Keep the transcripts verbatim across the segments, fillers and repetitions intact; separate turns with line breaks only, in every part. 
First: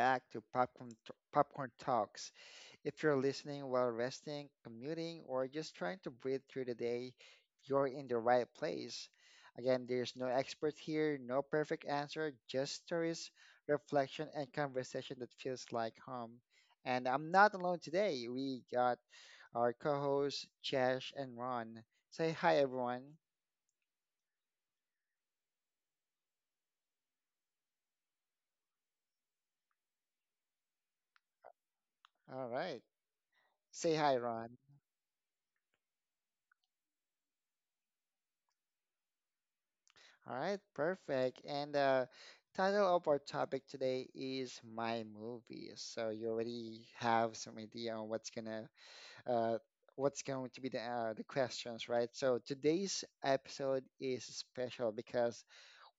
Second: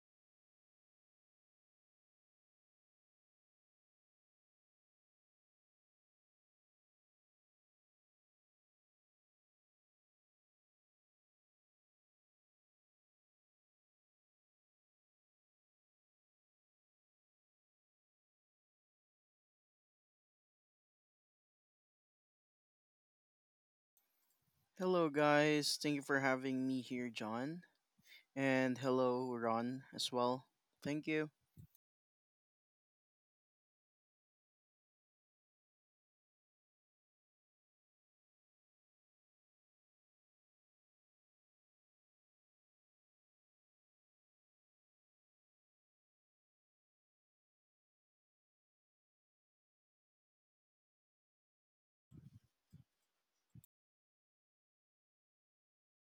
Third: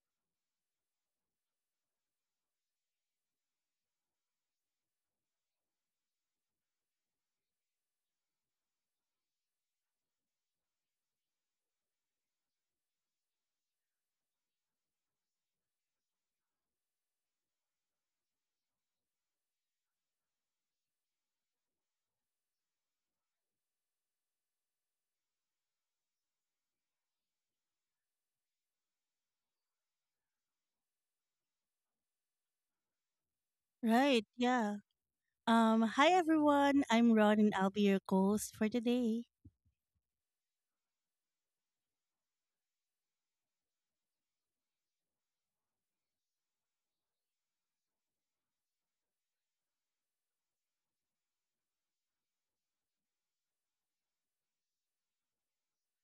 back to Popcorn, Popcorn Talks. If you're listening while resting, commuting, or just trying to breathe through the day, you're in the right place. Again, there's no expert here, no perfect answer, just stories, reflection, and conversation that feels like home. And I'm not alone today. We got our co-hosts, Chesh and Ron. Say hi, everyone.
Hello, guys. Thank you for having me here, John. And hello, Ron, as well. Thank you.
All right. Say hi,
Right,
Ron.
yeah. Um, hi everyone. I'm Ron and I'll be your host for today.
All right, perfect. And the title of our topic today is My Movies. So you already have some idea on what's gonna uh what's going to be the uh, the questions, right? So today's episode is special because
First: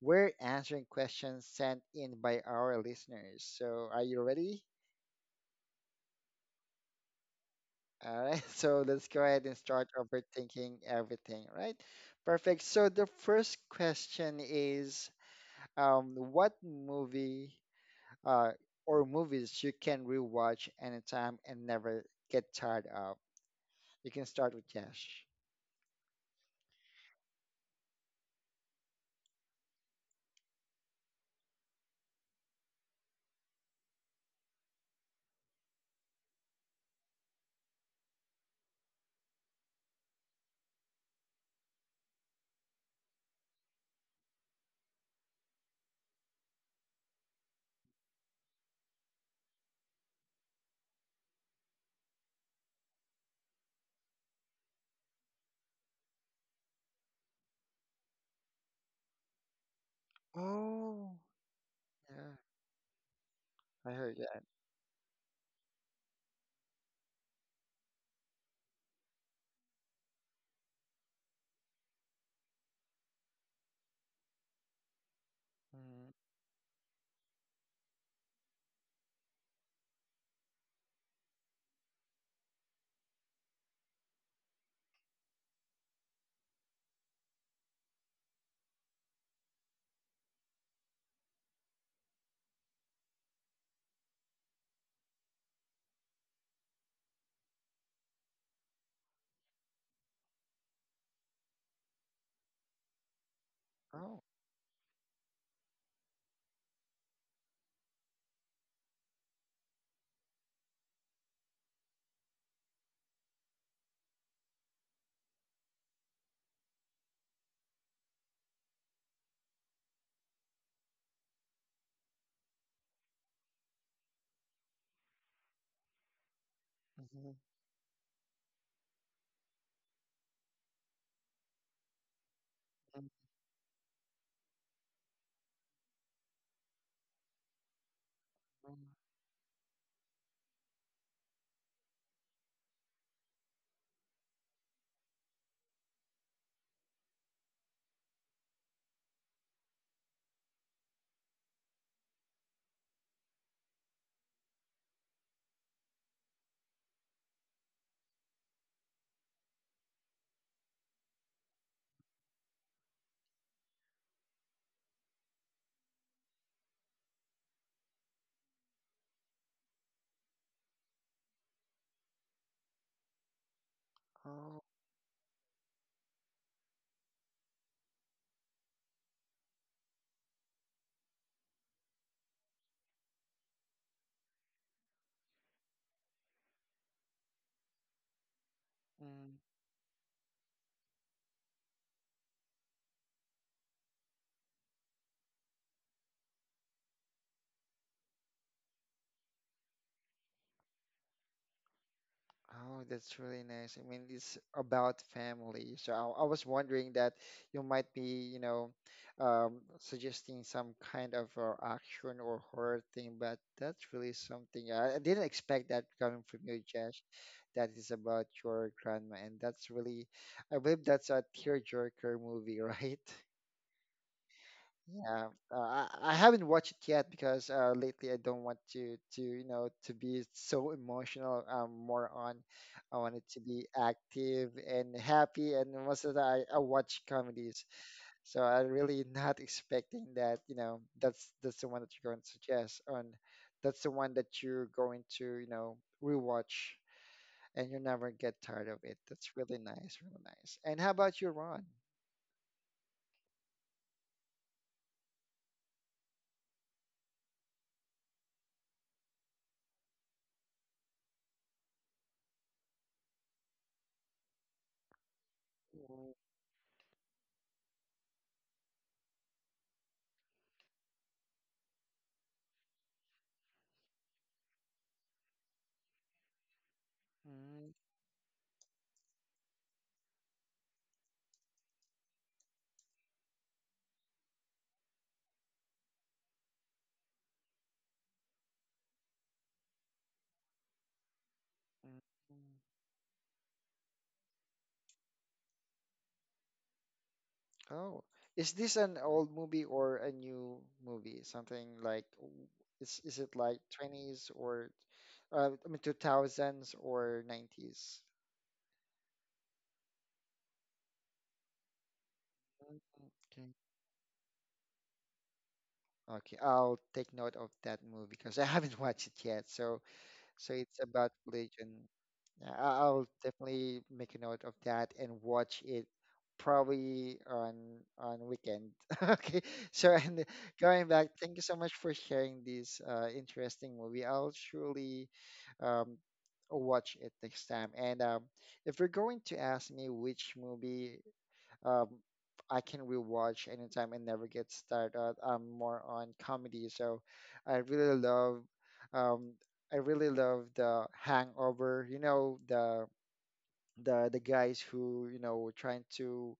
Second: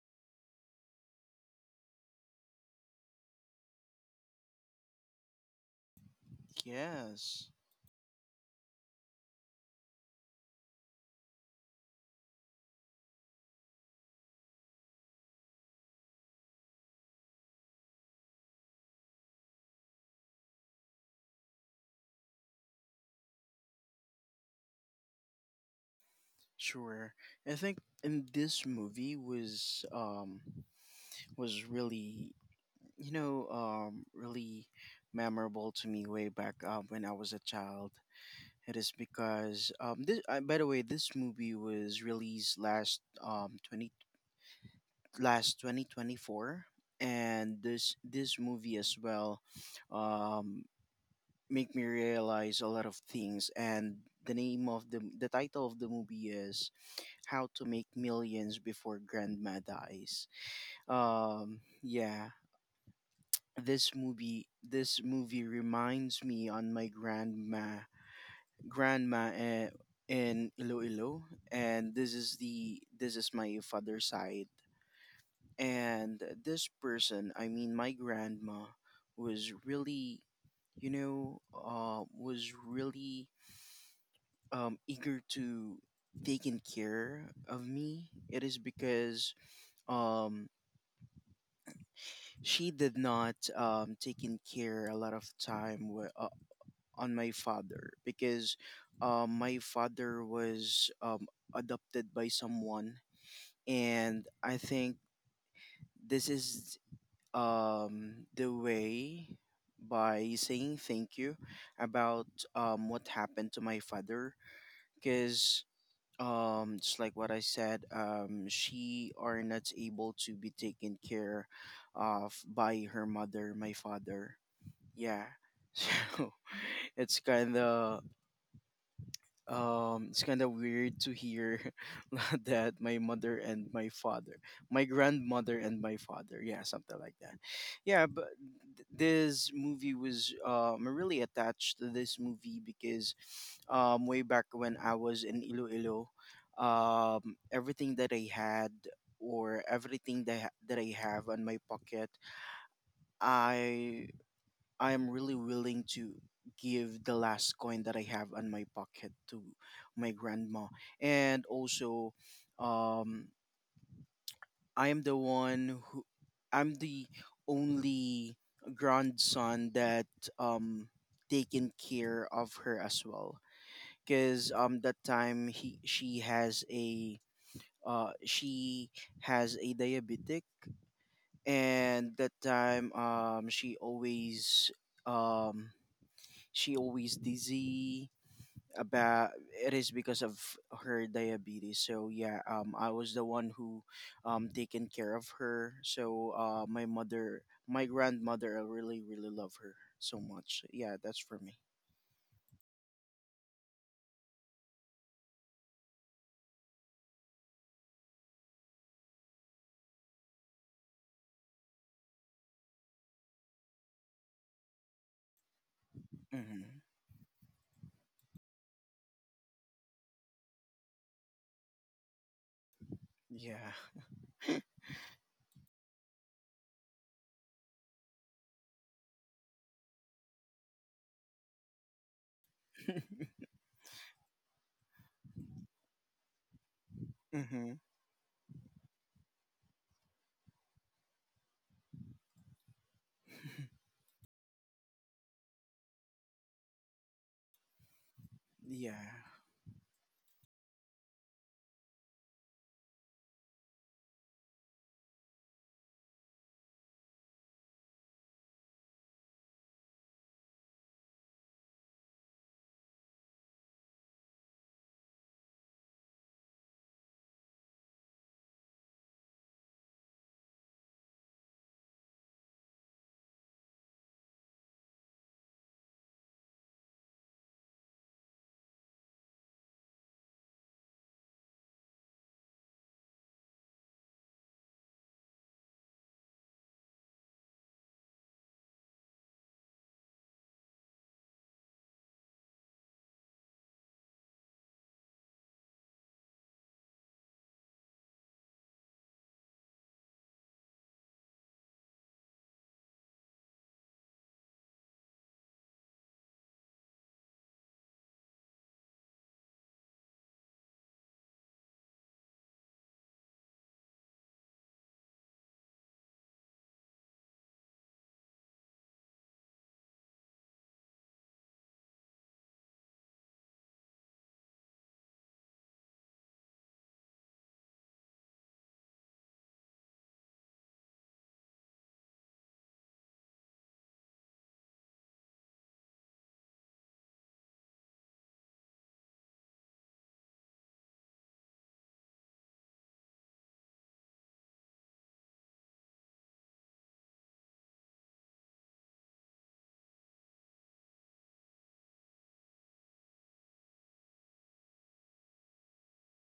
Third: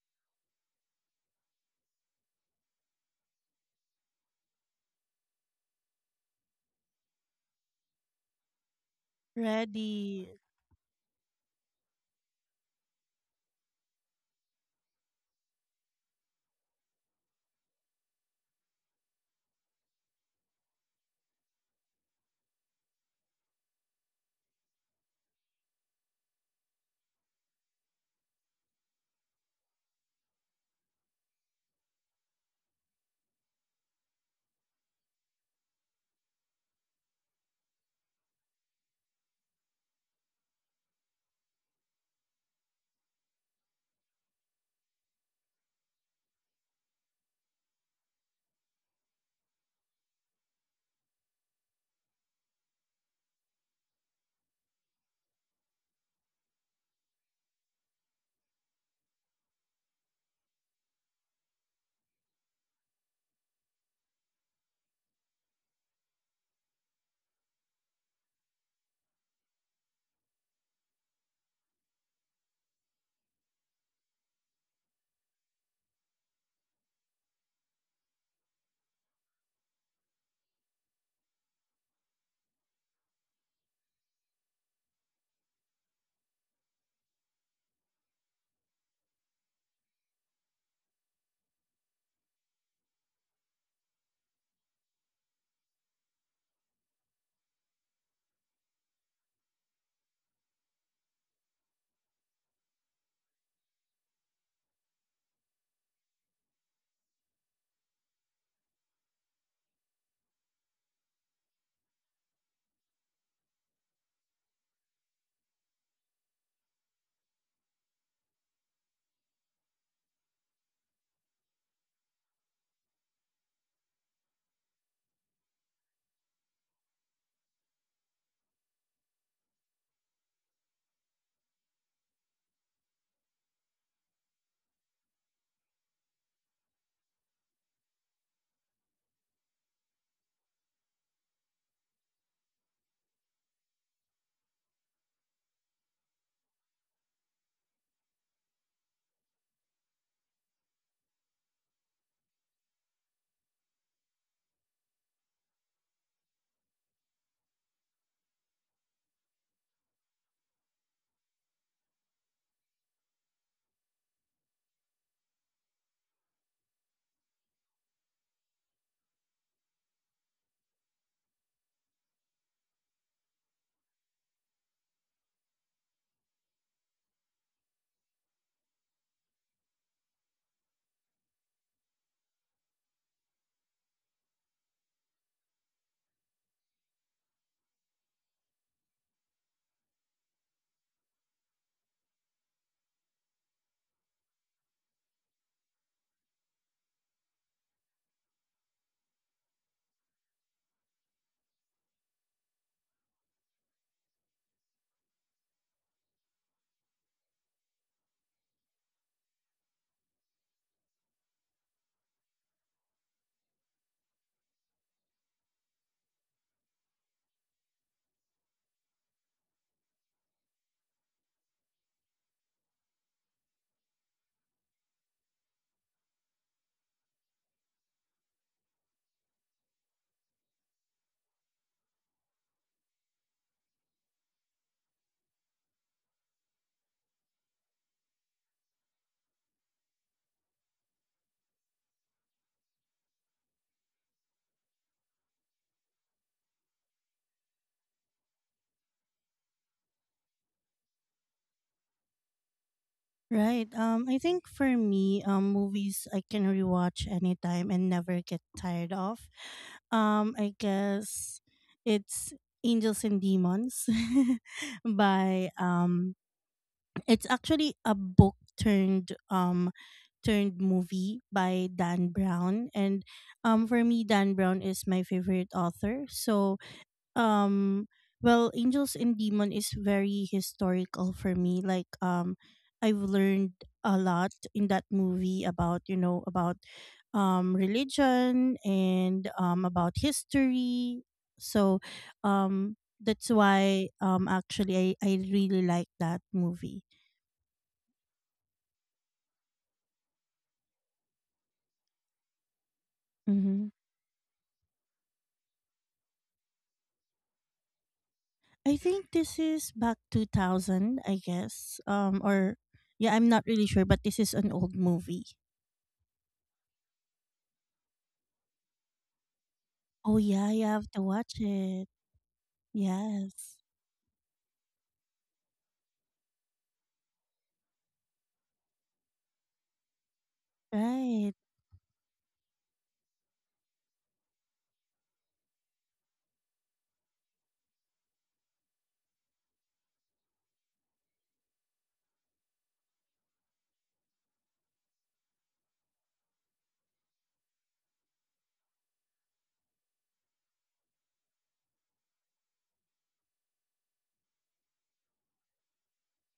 we're answering questions sent in by our listeners. So are you ready?
Yes,
All right, so let's go ahead and start
Ready.
overthinking everything, right? Perfect. So the first question is um, what movie uh, or movies you can rewatch anytime and never get tired of. You can start with Yash.
sure. I think in this movie was um was really you know um really memorable to me way back um, when I was a child. It is because um this uh, by the way this movie was released last um twenty last twenty twenty four, and this this movie as well um make me realize a lot of things. And the name of the the title of the movie is How to Make Millions Before Grandma Dies.
Oh.
Um
Yeah,
yeah,
I
this
heard that.
movie this movie reminds me on my grandma, grandma eh, in Iloilo. And this is the this is my father's side.
Mm.
And this person, I mean my grandma, was really you know uh was really um, eager to taking care of me. It is because um she did not um taking care a lot of time w- uh, on my father, because um my father was um adopted by someone.
Oh.
And I think this is um the way by saying thank you about um what happened to my father, because um just like what I said, um she are not able to be taken care of by her mother, my father. Yeah. So it's
Mm-hmm.
kind of um it's kind of weird to hear that my
Mm-hmm.
mother and my father, my grandmother and my father, yeah, something like that. Yeah, but
Mm-hmm.
th- this movie was um really attached to this movie because um way back when I was in Iloilo, um everything that I had, or everything that, I ha- that I have on my pocket, i I am really willing to give the last coin that I have on my pocket to my grandma. And also, um, I am the one who I'm the only grandson that um taken care of her as well. Cause
Oh.
um that time he she has a uh she has a diabetic. And that time um she always um she always dizzy
Mm.
about, it is because of her diabetes. So yeah, um I was the one who um taken care of her. So uh my mother my grandmother, I really really love her so much. Yeah, that's for me.
Oh, that's really nice. I mean, it's about family. So I, I was wondering that you might be, you know, um, suggesting some kind of uh, action or horror thing, but that's really something. I, I didn't expect that coming from you,
Mm-hmm.
Josh. That is about your grandma, and that's really, I believe that's a tearjerker movie, right?
Yeah.
Yeah, uh, I, I haven't watched it yet because uh, lately I don't want to to you know to be so emotional. Um, more on I want it to be active and happy, and most of the I, I watch comedies,
Mm-hmm.
so I really not expecting that. You know, that's that's the one that you're going to suggest, on. that's the one that you're going to you know rewatch, and you'll never get tired of it.
Yeah.
That's really nice, really nice. And how about you, Ron?
Right. Um, I think for me, um, movies I can rewatch anytime and never get tired of. Um, I guess it's Angels and Demons by
Mm.
um it's actually a book turned um turned movie by Dan Brown, and um for me Dan Brown is my favorite author. So
Mm.
um well, angels and demon is very historical for me, like um I've learned a lot in that movie about you know about um religion and um about history. So
Mm.
um that's why um actually i, I really like that movie.
Oh, is this an old movie or a new movie? Something like w- is is it like
Hmm,
twenties or uh, I mean two thousands or nineties?
I think this is back two thousand I guess, um or
Mm.
yeah, I'm not
Okay.
really sure, but this is an old movie.
Okay, I'll take note of that movie because I haven't watched it yet. So
Oh yeah,
so
you
it's
have to
about
watch it.
religion. Yeah, I- I'll
Yes,
definitely make a note of that and watch it probably on on weekend. Okay. So and going back,
right.
thank you so much for sharing this uh, interesting movie. I'll surely um, watch it next time. And um, if you're going to ask me which movie um, I can rewatch anytime and never get tired. Uh, I'm more on comedy, so I really love, um, I really love the Hangover. You know the the the guys who you know were trying to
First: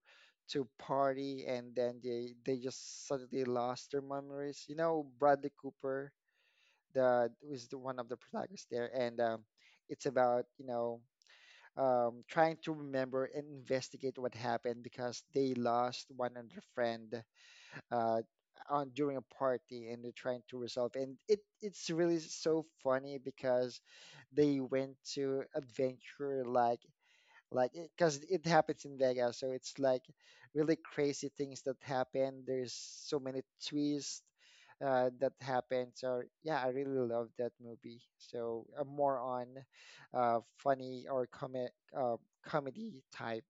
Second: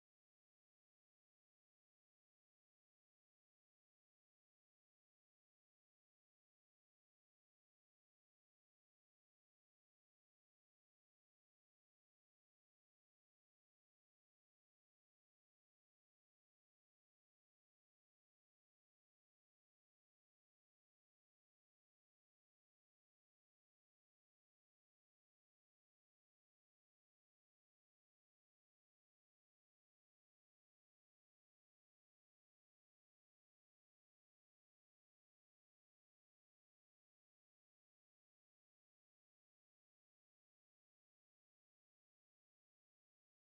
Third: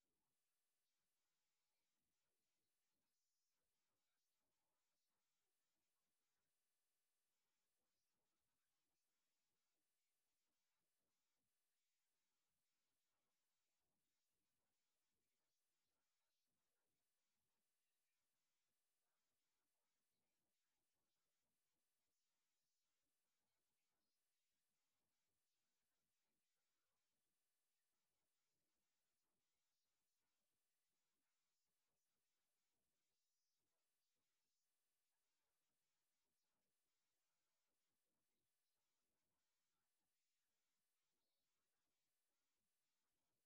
to party and then they they just suddenly lost their memories. You know Bradley Cooper, the was the one of the protagonists there, and um, it's about you know um, trying to remember and investigate what happened because they lost one of their friend uh, on during a party and they're trying to resolve and it it's really so funny because they went to adventure like like because it, 'cause it happens in Vegas, so it's like really crazy things that happen. There's so many twists uh, that happen. So yeah, I really love that movie. So I'm more on uh, funny or comic uh, comedy type.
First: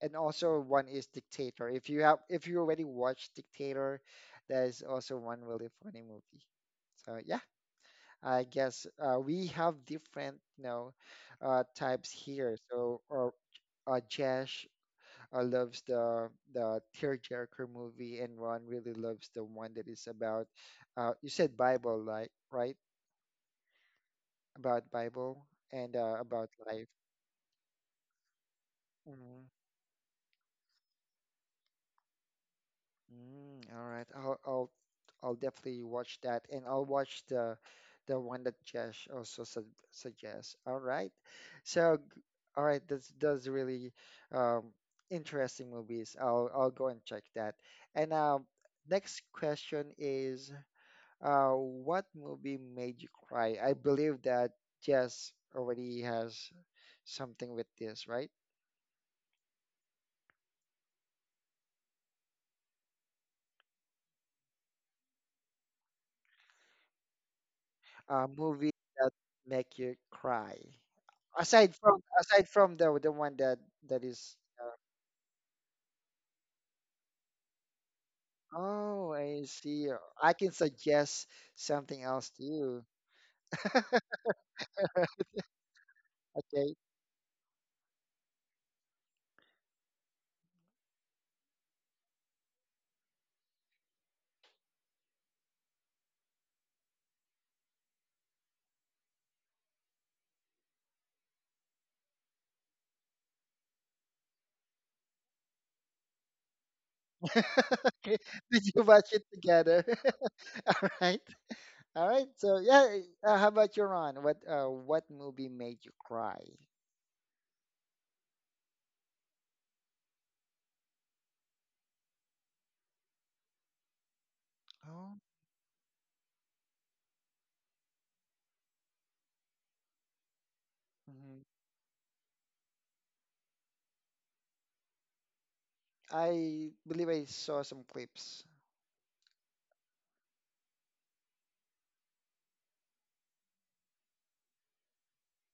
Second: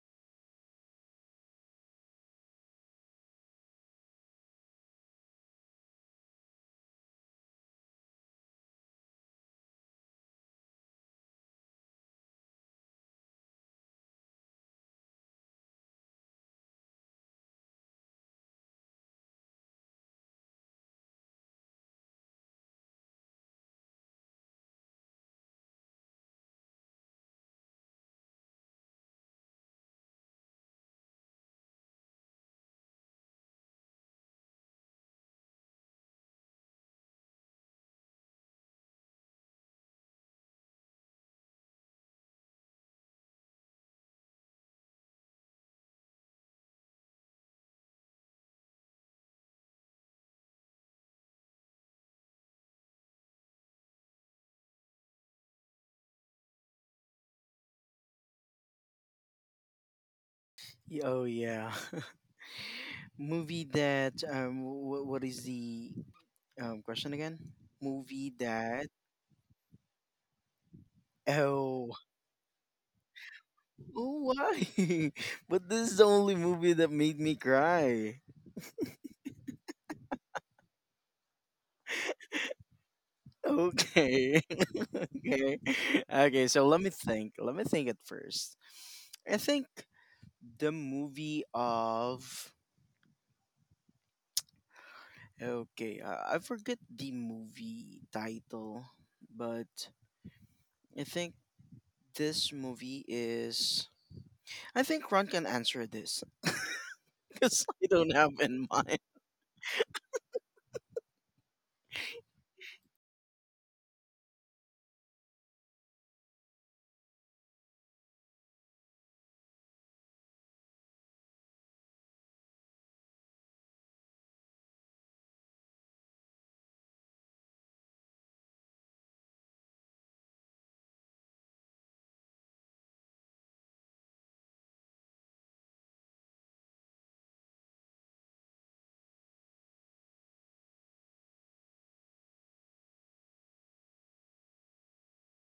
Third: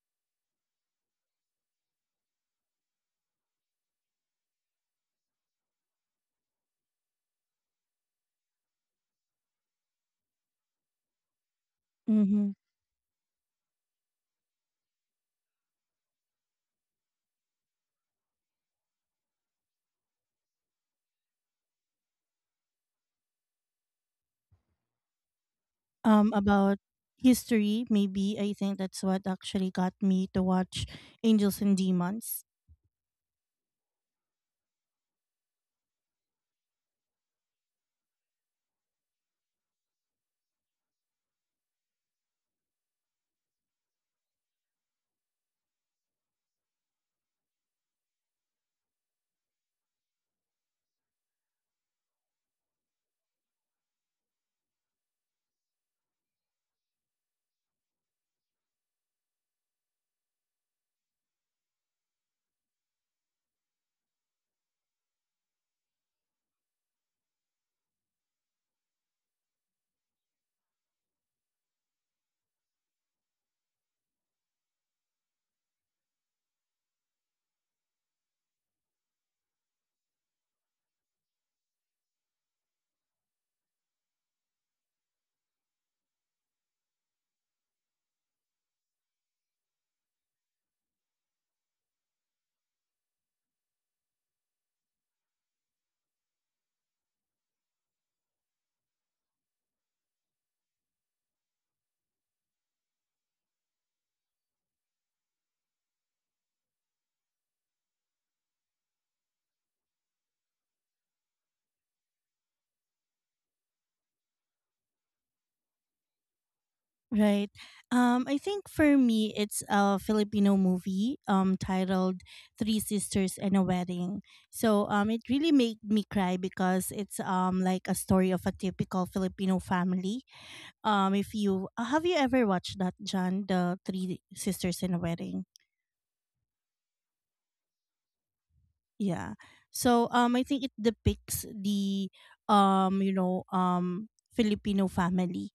And also one is Dictator. If you have, if you already watched Dictator, that is also one really funny movie. So yeah, I guess uh, we have different, you know, uh, types
Mm-hmm.
here. So or uh, Jesh uh, loves the the tearjerker movie, and Ron really loves the one that is about, uh, you said Bible, like right about Bible and uh,
Um,
about
about
life.
history, maybe I think that's what
Mm-hmm.
actually got me to watch Angels and Demons.
Mm, all right, I'll I'll I'll definitely watch that, and I'll watch the the one that Josh also su suggests. All right, so g- all right, that's that's really um, interesting movies. I'll I'll go and check that. And um, next question is. Uh, what movie made you cry? I believe that Jess already has something with this, right?
Y- oh, yeah. Movie that um wh- what is the um question again? Movie
Uh, movie
that
that make you cry. Aside
Oh.
from aside from the the one that that
Oh,
is.
why? But this is the only movie that made me cry.
Oh, I see. I can suggest something else to you.
Okay. Okay. Okay, so
Okay.
let me think. Let me think at first. I think the movie of. Okay, I, I forget the movie title, but I think this movie is. I think Ron can answer this because I don't
Okay.
have in
Did you
mind.
watch it together? All right. All right. So yeah. Uh, how about you, Ron? What uh, what movie made you cry?
Right. Um, I think for me, it's a Filipino movie um titled Three Sisters and a Wedding. So um,
Oh.
it really made me cry because it's um like a story of a typical Filipino family. Um, if you have you ever watched that, John, the Three Sisters and a Wedding?
I believe I saw some clips.
Yeah. So um I think it depicts the um you know um Filipino family.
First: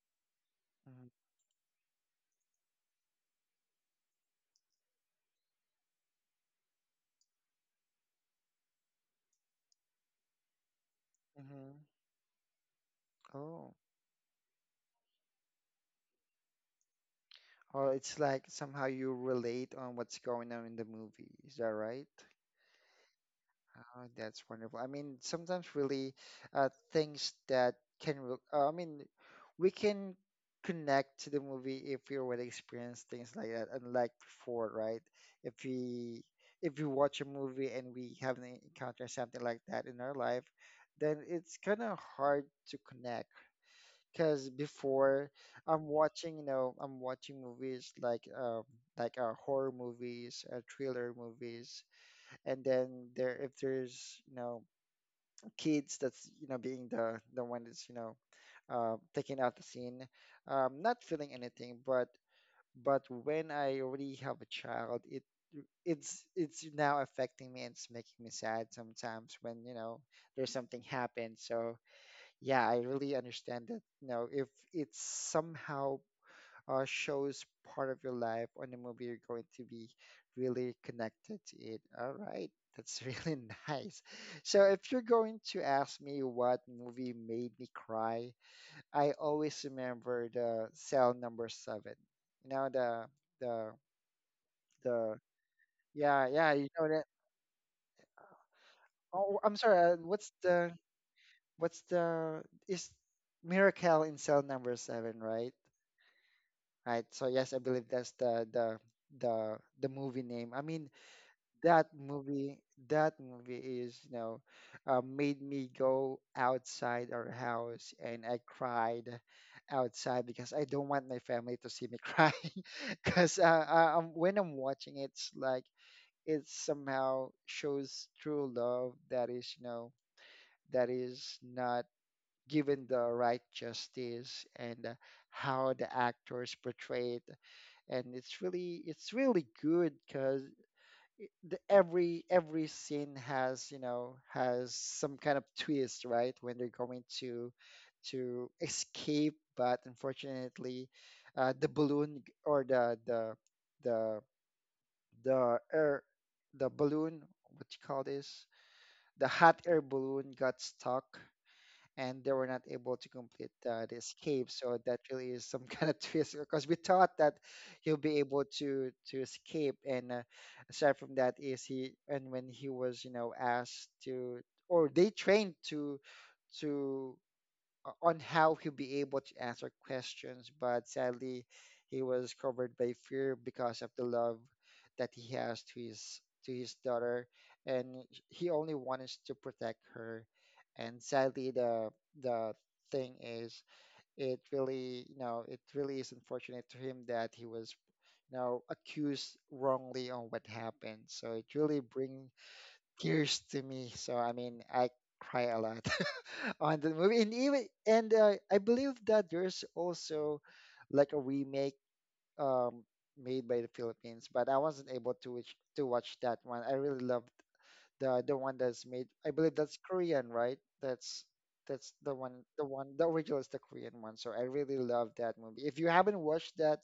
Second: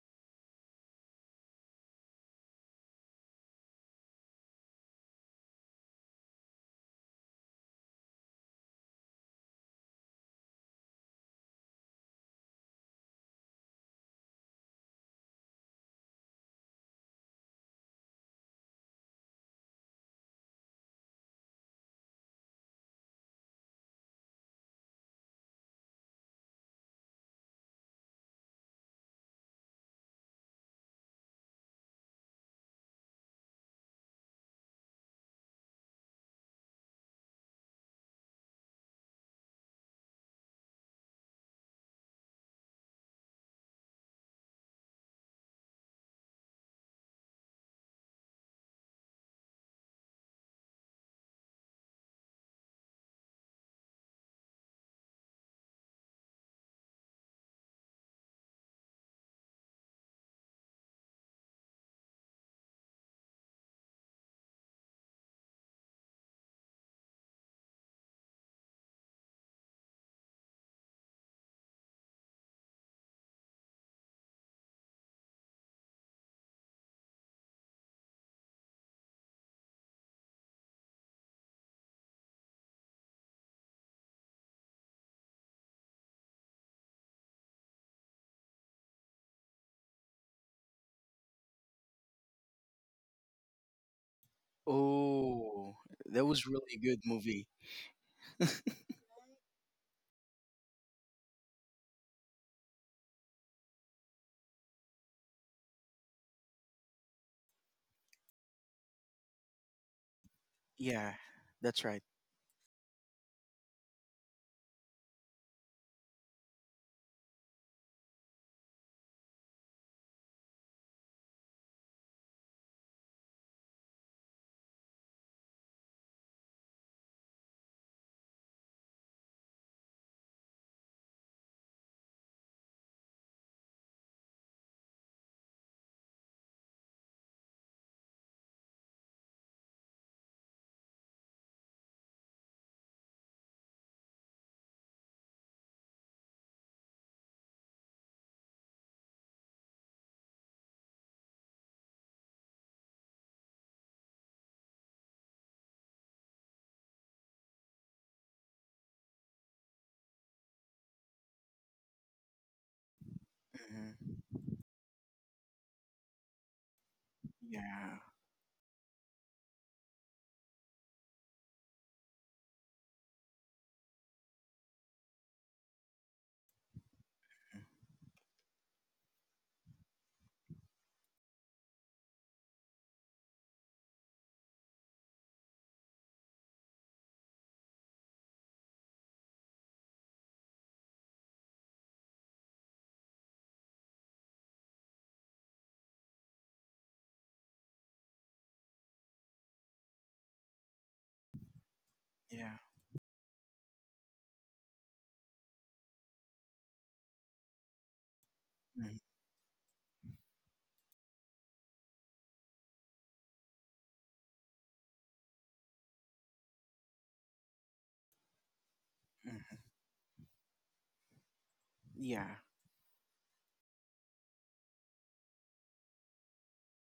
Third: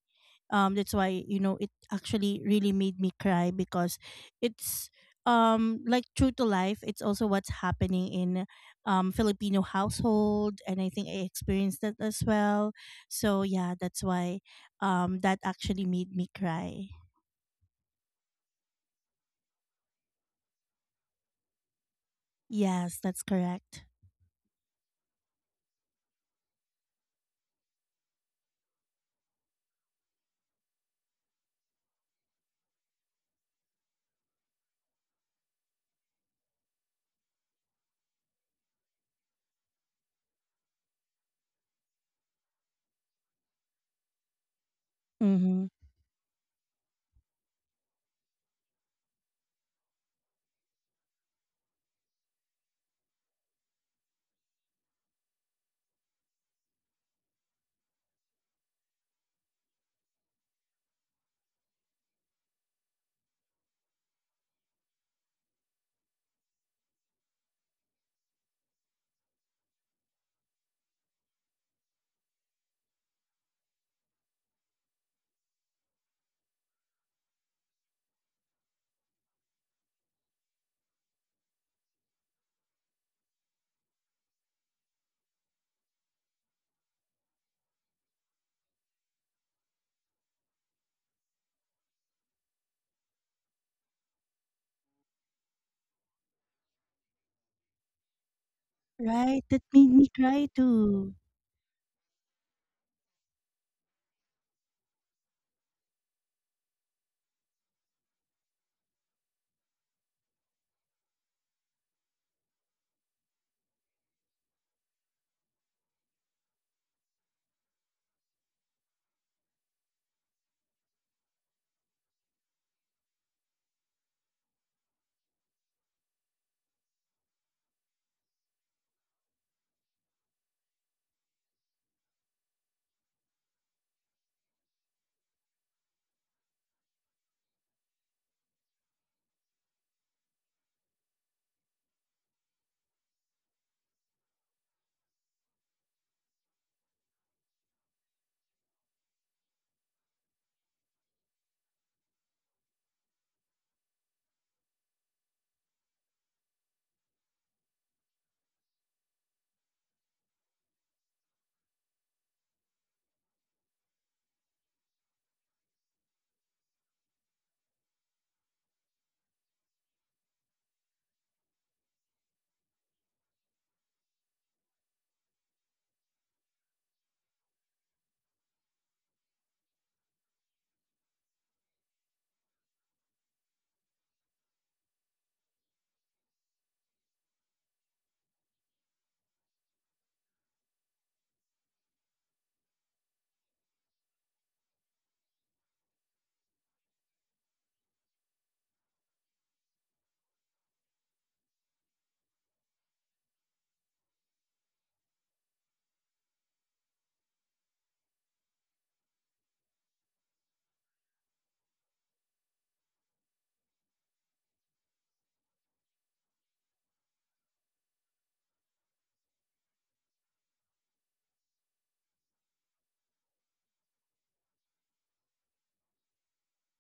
Um, that's why you know it actually really made me cry because it's um like true to life. It's also what's happening in um Filipino household, and I think I
Mm-hmm.
experienced that as well. So
Oh,
yeah, that's why um that actually made me cry.
or it's like somehow you relate on what's going on in the movie. Is that right?
Yes, that's correct.
Oh, that's wonderful. I mean, sometimes really uh, things that can, re- uh, I mean, we can connect to the movie if we already experienced things like that, unlike before, right? If we if we watch a movie and we haven't encountered something like that in our life, then it's kind of hard to connect because before
Mhm.
I'm watching, you know, I'm watching movies like um like uh, horror movies, uh, thriller movies, and then there if there's you know kids that's you know being the the one that's you know uh, taking out the scene, um, not feeling anything, but but when I already have a child, it it's it's now affecting me and it's making me sad sometimes when you know there's something happens. So yeah, I really understand that. You know, if it somehow uh, shows part of your life on the movie, you're going to be really connected to it. All right, that's really nice. So, if you're going to ask me what movie made me cry, I always remember the Cell Number Seven. You know the the the
Oh, that
yeah
was
yeah you
really
know
good
that.
movie.
Oh,
Right,
I'm
that made
sorry. Uh,
me
what's
cry
the
too.
what's the is Miracle in Cell Number Seven, right? Right. So yes, I believe that's the the the the movie name. I mean,
Yeah, that's
that
right.
movie that movie is, you know, uh, made me go outside our house and I cried outside because I don't want my family to see me cry. Because uh, I, I'm, when I'm watching it, it's like it somehow shows true love that is, you know, that is not given the right justice and uh, how the actors portray it and it's really it's really good because the, every every scene has you know has some kind of twist right when they're going to to escape but unfortunately uh, the balloon g- or the the the the air the balloon what you call this the hot air balloon got stuck and they were not able to complete uh, the
Hmm.
escape. So that really is some kind of twist because we thought that
Yeah,
he'll be able to to escape. And uh, aside from that, is he and when he was you know asked to or they trained to to o- on how he'll be able to answer questions, but sadly, he was covered by fear because of the love that he has to his to his daughter, and he only wants to protect her. And sadly, the the thing is, it really you know it really is unfortunate to him that he was you know accused wrongly on what happened. So it really bring
yeah.
tears to me. So I mean, I cry a lot on the movie, and even and uh, I believe
Mhm.
that there's also like a remake um, made by the Philippines, but I wasn't able to watch, to watch that one. I really loved the the one that's made. I believe
Mhm.
that's Korean, right? That's that's the
Yeah,
one the one the original is the Korean one. So I really love that movie. If you haven't watched that,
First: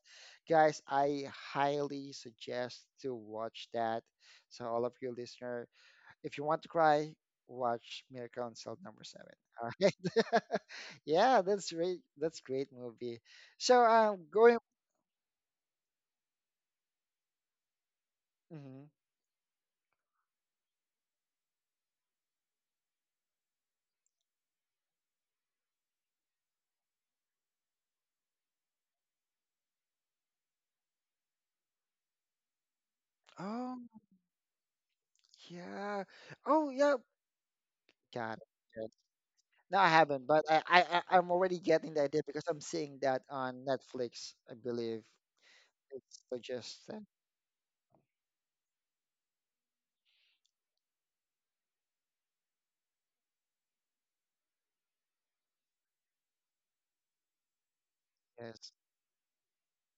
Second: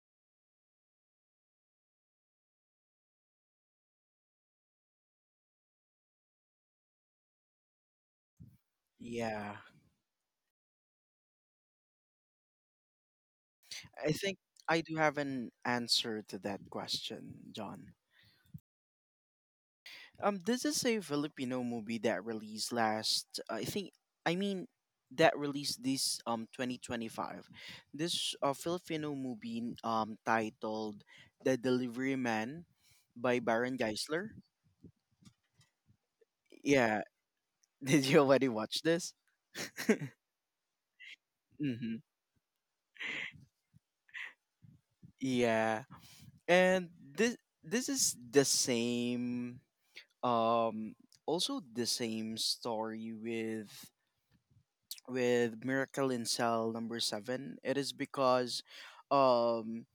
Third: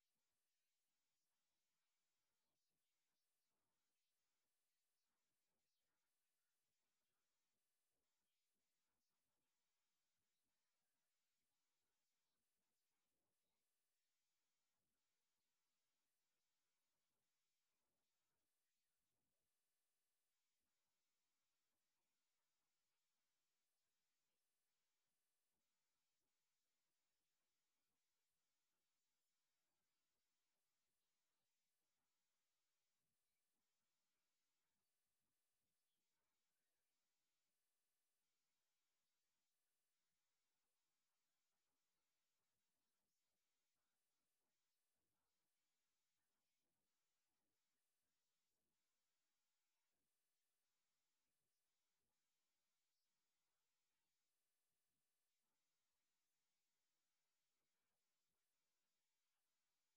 guys, I highly suggest to watch that. So all of you listeners if you want to cry, watch Miracle on Cell Number Seven.
yeah.
All right. yeah, that's great. That's great movie. So
I
um,
think
going.
I do have an answer to that question, John.
Mhm.
Um, this is a Filipino movie that released last. I think. I mean, that released this um twenty twenty five. This uh, Filipino movie um titled "The Delivery Man" by Baron
Oh
Geisler.
yeah. Oh yeah.
Yeah. Did you
Got it.
already watch
Got it.
this?
No, I haven't, but I, I I- I'm already getting
Mm-hmm.
the idea because I'm seeing that on Netflix. I believe
Yeah,
it suggests
and
that
this this is the same. Um, Also the same story with with Miracle in Cell Number Seven. It is because
yes.
um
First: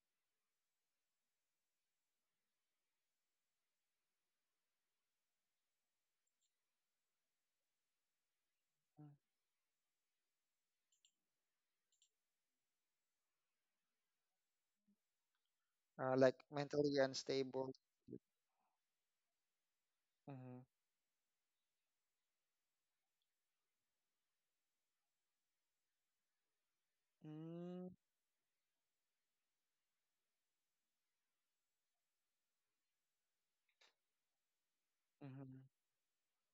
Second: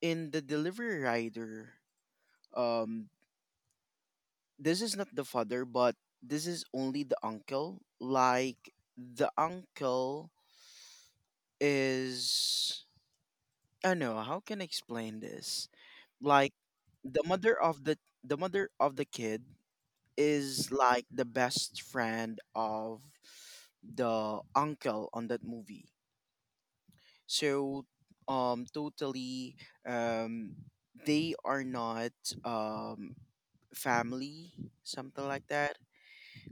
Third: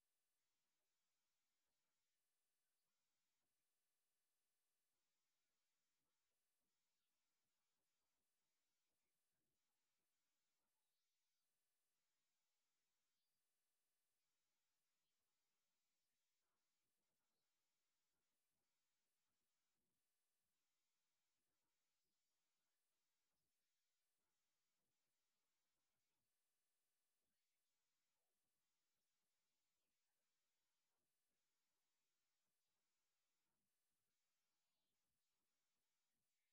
in the Delivery Rider, um this is not the father, but this is only the uncle. Like
Mm,
the uncle is, I don't know, how can I explain this?
uh, like
Like
mentally
the mother
unstable.
of the the mother of the kid is
Mm-hmm.
like the best friend of the uncle on that movie. So, um, totally, um, they are not um family, something like
Mm-hmm.
that.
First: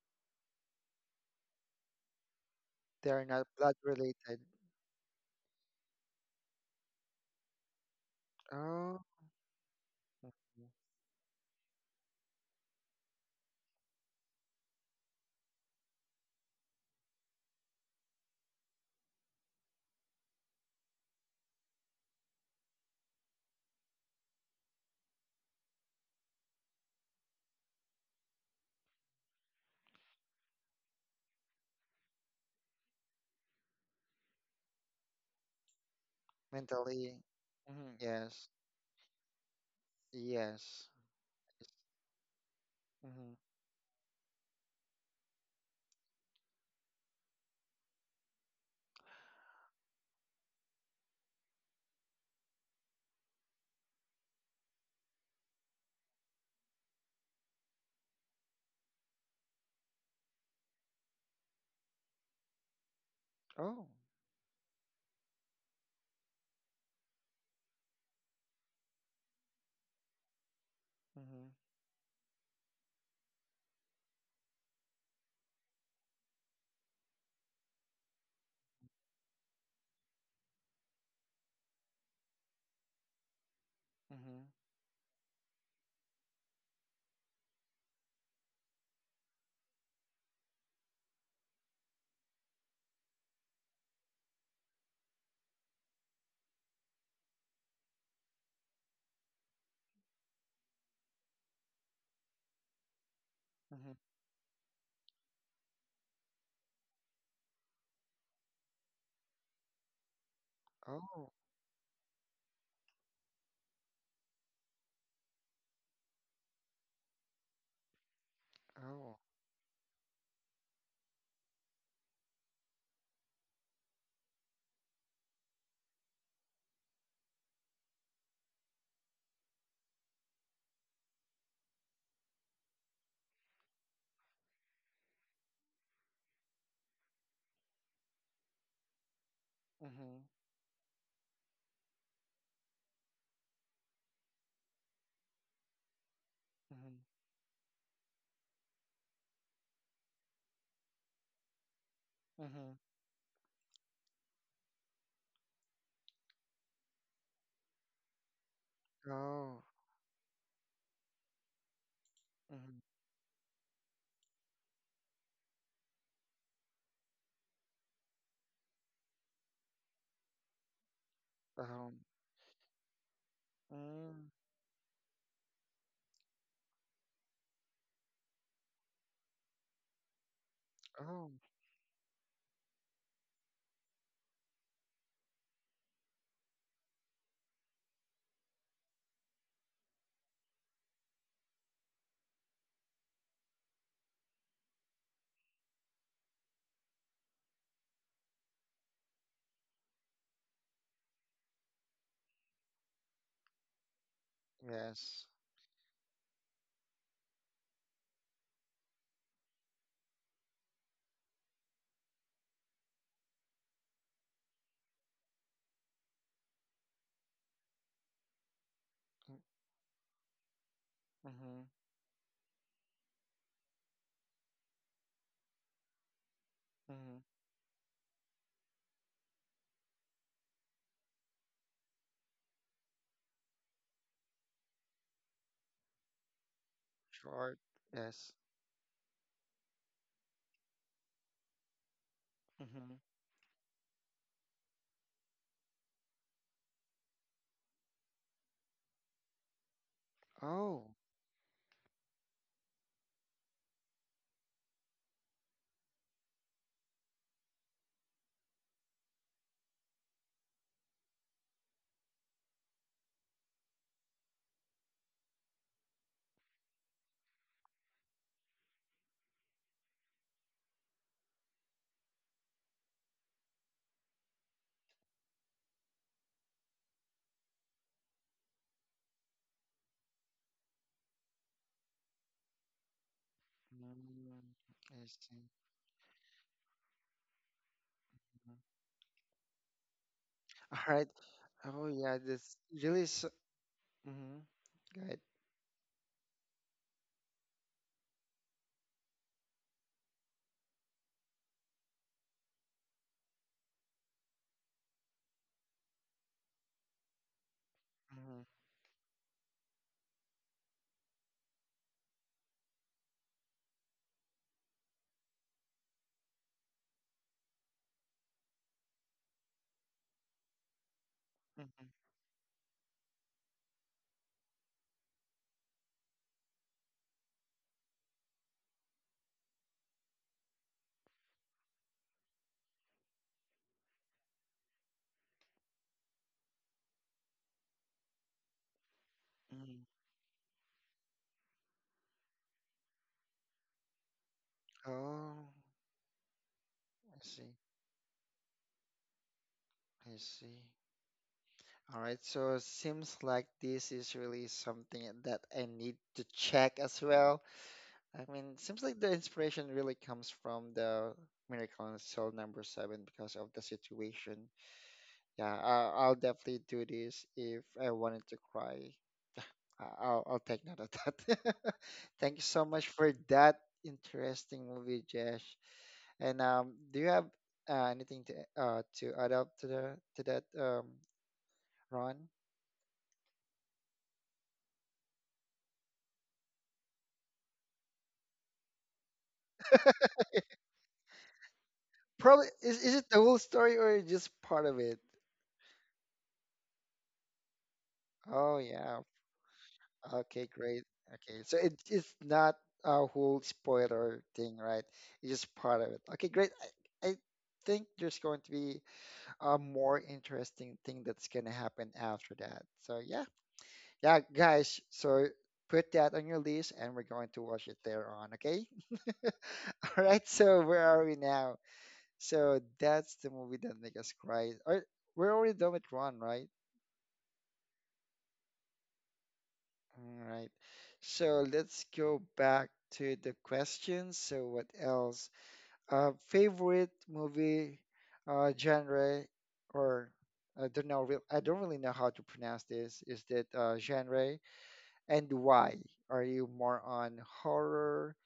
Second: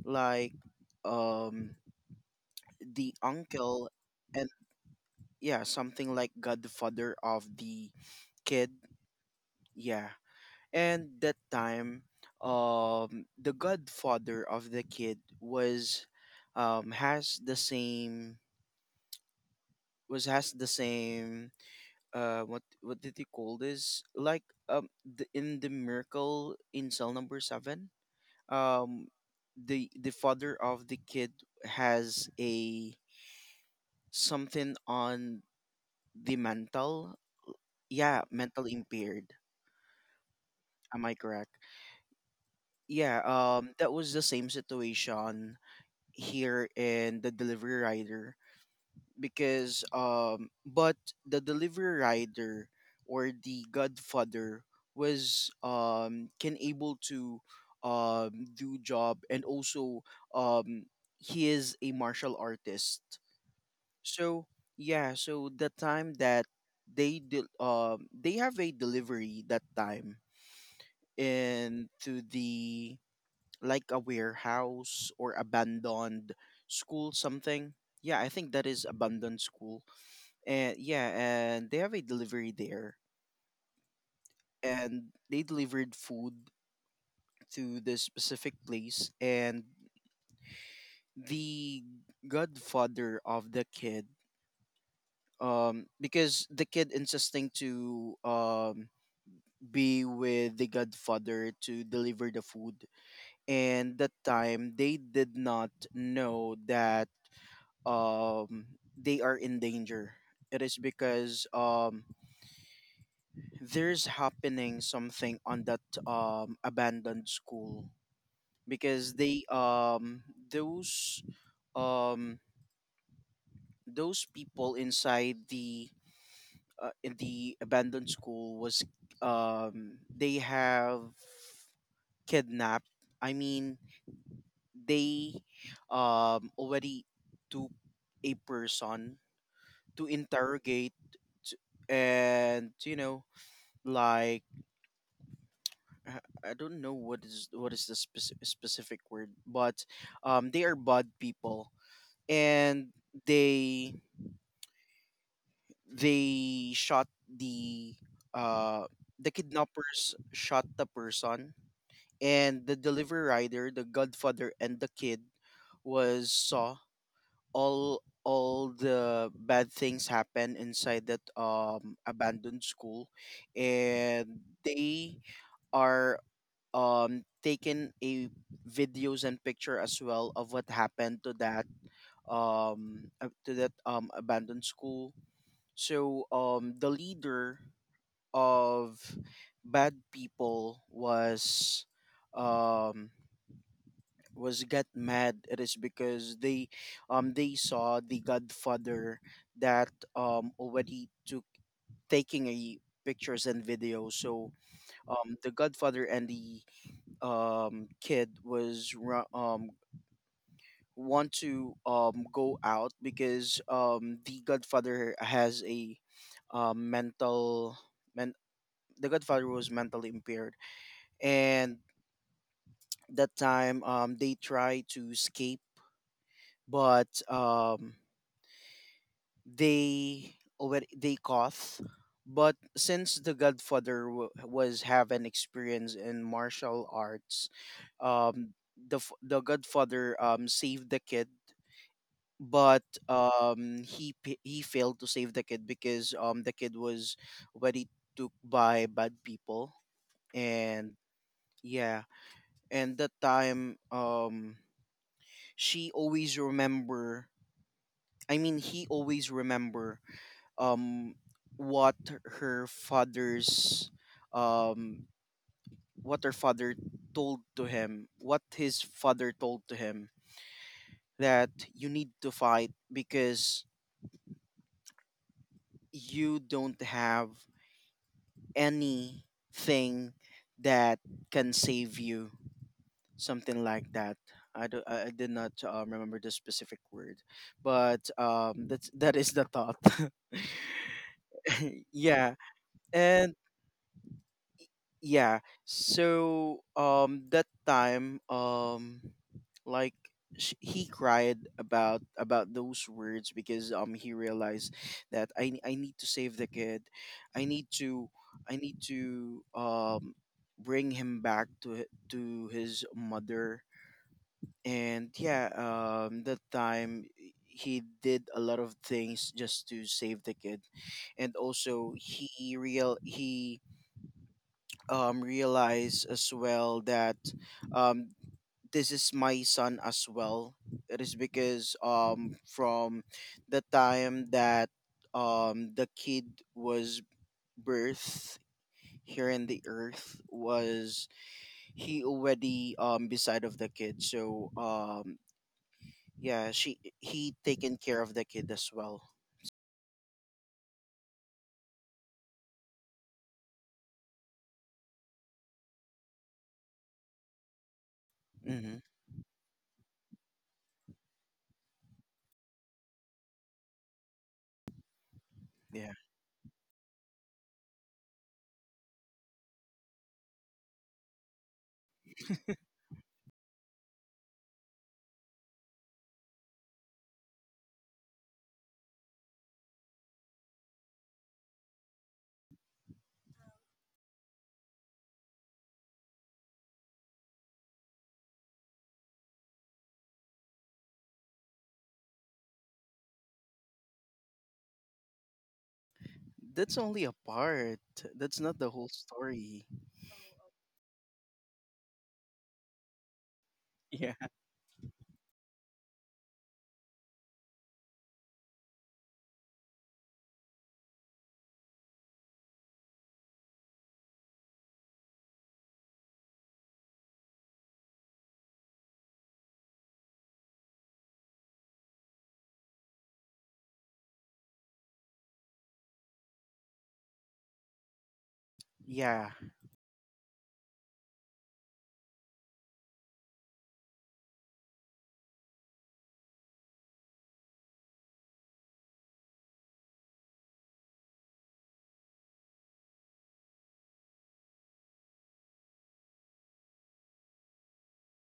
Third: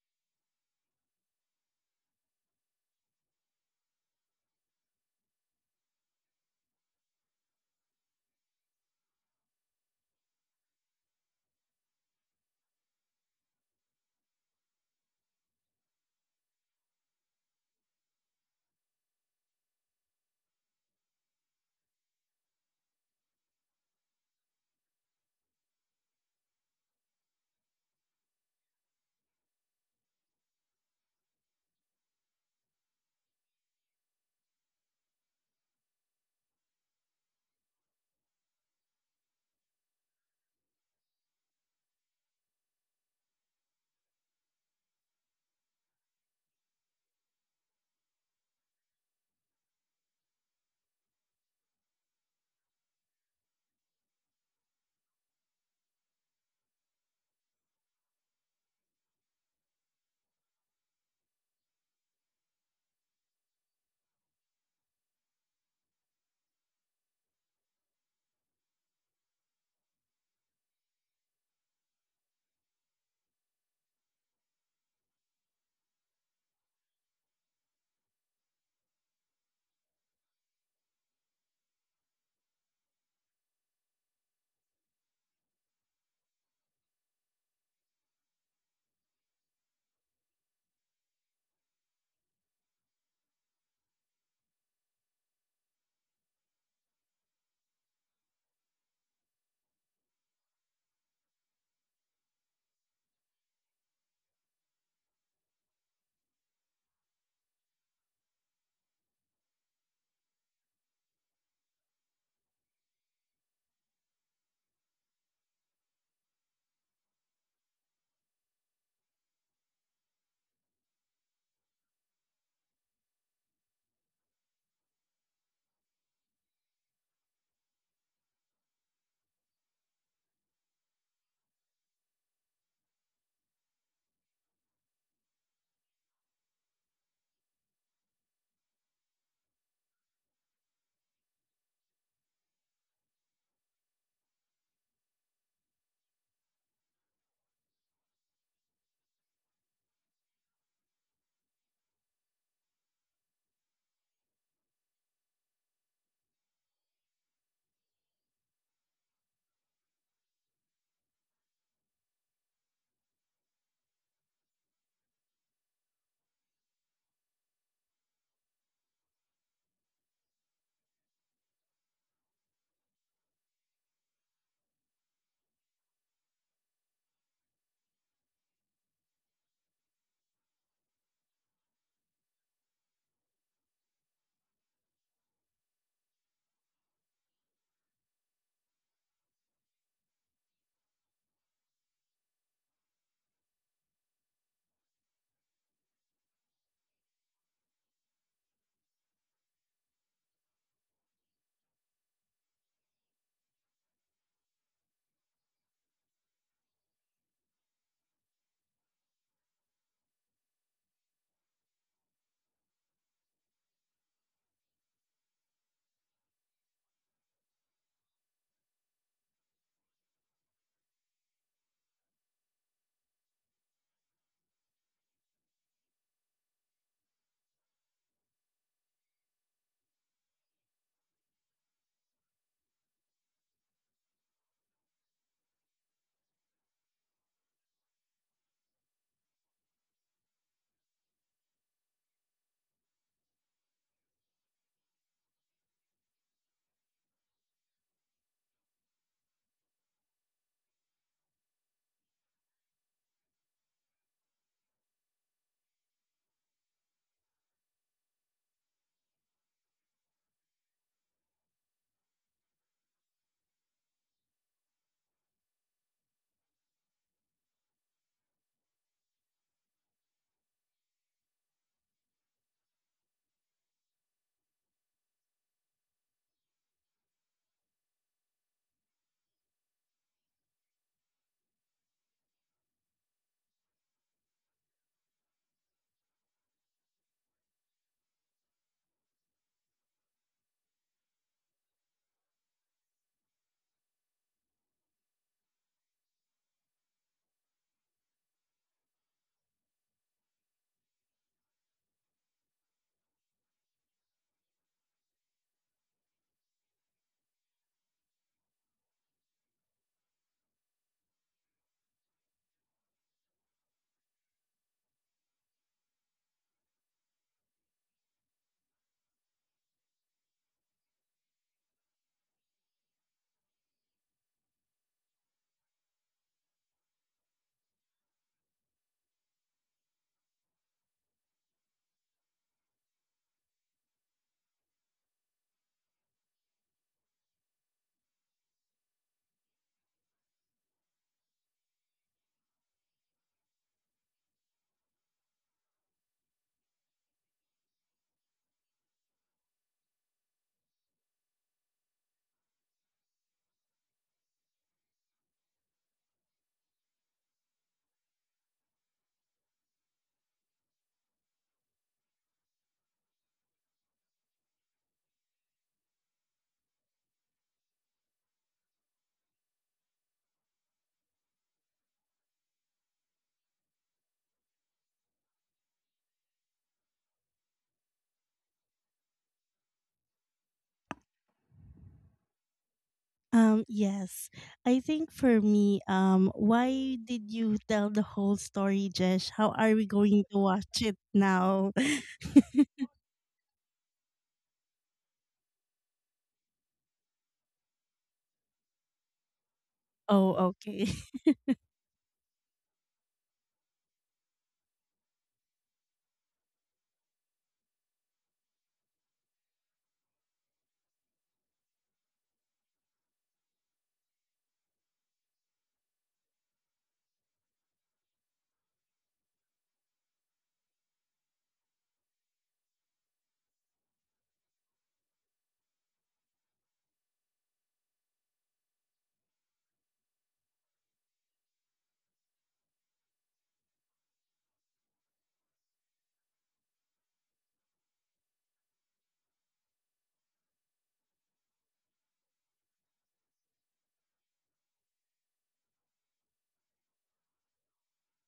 Like, um, the
They're not blood
uncle
related.
and yeah, something like godfather of the kid.
Oh.
Yeah,
Mm-hmm.
and that time, um, the godfather of the kid was, um, has the same was has the same uh what what did he call this, like um the, in the Miracle in Cell Number Seven, um the the father of the kid has a something on the
Mentally.
mental,
Hmm.
yeah,
Yes,
mental impaired,
yes.
am I correct? Yeah,
Mm-hmm.
um that was the same situation here in the delivery rider, because um but the delivery rider or the godfather was um can able to um do job, and also um he is a martial artist.
Oh.
So yeah, so the time that they de- um they have a delivery that time
Mm-hmm.
into the like a warehouse or abandoned school, something. Yeah, I think that is abandoned school. And yeah, and they have a delivery there,
Mm-hmm.
and they delivered food to this specific place. And the godfather of the kid, um because the kid insisting to um be with the godfather to deliver the food, and
Mm-hmm.
that time they did not know that um they are in danger. It is
Oh.
because um there's happening something on that um abandoned school, because
Oh.
they um those um those people inside the uh, in the abandoned school was, um they have kidnapped, I mean they um already took a person to
Mm-hmm.
interrogate. And you know like I I don't know
Mm-hmm.
what is what is the spec- specific word, but um, they are bad people.
Mm-hmm.
And they they shot the uh the
Oh.
kidnappers shot the person, and the
Mm-hmm.
delivery rider, the godfather, and the kid was saw all all the bad things happen inside that um
Um.
abandoned school.
Mm.
And they are um taken a videos and picture as well of what happened to
Oh.
that um ab- to that um abandoned school. So um the leader of bad people was um was get mad. It is because they um they saw the godfather that um already took taking a pictures and videos. So
Yes.
um the godfather and the um kid was ru- um want to um go out, because um the godfather has a um mental, men- the godfather was mentally impaired.
Mm-hmm.
And that time um they try to escape,
Mm-hmm.
but um they already they caught. But since the godfather w- was have an experience in martial arts,
Short. Yes.
um the f- the godfather um saved the kid. But
Mm-hmm.
um he p- he failed to save the kid because um the kid was already took by bad people.
Oh.
And yeah, and that time um she always remember I mean he always remember, um what her father's um what her father told to him, what his father told to him, that you need to fight because you don't have anything that can save you, something like that.
Mm.
I do I I
I
did not
see.
um, remember the specific word, but
Mhm.
um that's that is the thought.
All right. Oh yeah.
Yeah,
This really. S
and
Mm-hmm. Good.
yeah, so um that time um like sh- he cried about about those words because um he realized that i i need to save the kid, I need to
Mm-hmm.
i need to um bring him back to hi- to his mother. And yeah, um that time he did a lot of things just to save the kid. And also
Mm-hmm.
he real he um, realize as well that, um, this is my son as well. It is because um, from the time that um, the kid was birthed here in the
Mm-hmm.
earth was, he already um beside of the kid. So um
Oh.
yeah, she
I
he
see.
taken care of the kid as well.
I see. All right, so it seems like this is really something that I need to check as well. I mean,
Mm-hmm.
seems like the inspiration really comes from the Miracle on Cell number seven because of the situation. Yeah,
Yeah,
I, I'll definitely do this if I wanted to cry. I, I'll, I'll take note of that. Thank you so much for that interesting movie, Josh. And um, do you have uh, anything to uh, to add up to the to that um, Ron?
Um, yes. I think for me, um, why did you tell the whole story, Jesh? How are we going to watch it now?
Probably is is it the whole story or just part of it?
that's only a part, that's not
Oh
the whole
yeah.
story.
Oh,
Okay, great.
okay.
Okay, so it it's not a whole
Yeah.
spoiler thing, right? It's just part of it. Okay, great. I, I think there's going to be a more interesting thing that's gonna happen after that. So yeah, yeah, guys. So put that on your list, and we're going to watch it there on. Okay. All right. So where are we now? So that's the movie that make us cry. Or we're already done with Ron, right?
Yeah.
All right. So let's go back to the questions. So what else? Uh, favorite movie uh, genre or I don't know. real- I don't really know how to pronounce this. Is that uh, genre and why? Are you more on horror?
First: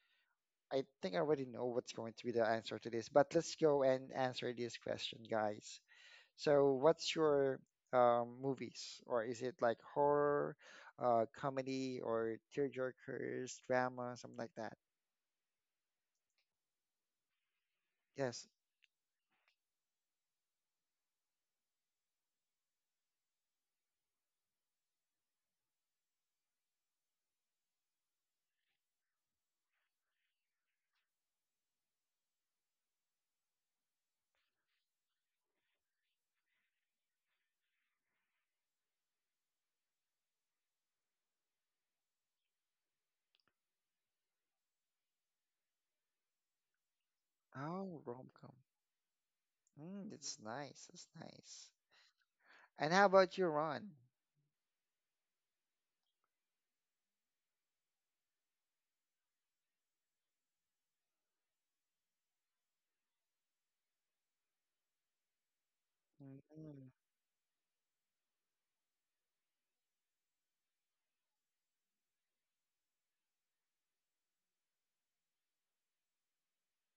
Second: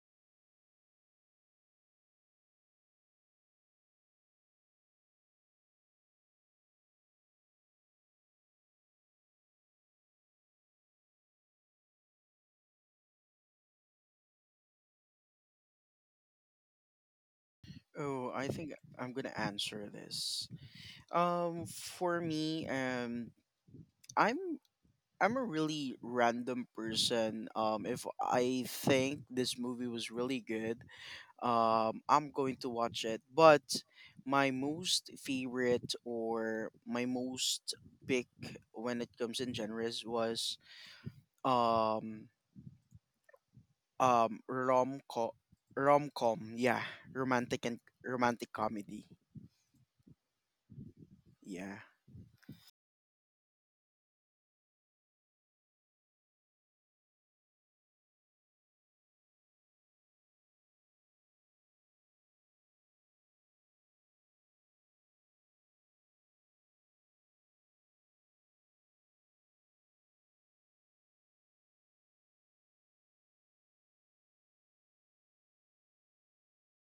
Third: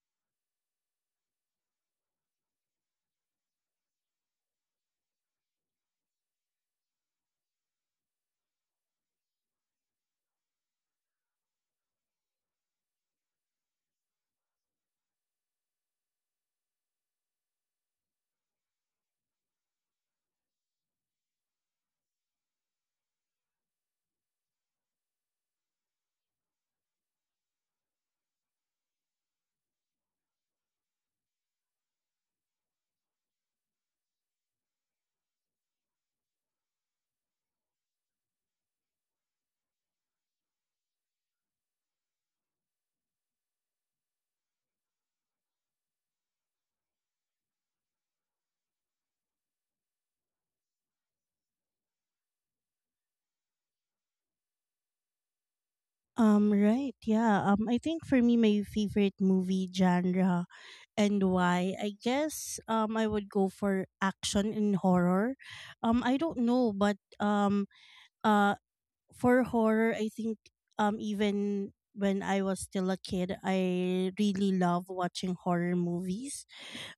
I think I already know what's going to be the answer to this, but let's go and answer this question, guys. So, what's your um, movies, or is it like horror, uh, comedy, or tearjerkers, drama, something like that?
Oh,
Yes.
I think I'm gonna answer this. Um, for me, um, I'm I'm a really random person. Um, if I think this movie was really good, um, I'm going to watch it. But my most favorite, or my most pick when it comes in genres was um um rom com rom com. Yeah, romantic, and
Oh,
romantic
rom-com.
comedy.
Mm, that's nice. That's nice.
Yeah,
And how about you, Ron?
Um, right, yeah. Um, I think for me, my favorite movie genre and why, I guess, um, I would go for action and horror. Um, I don't know,
Mm-hmm.
but um, uh, for horror, I think, um, even when I was still a kid, I really love watching horror movies,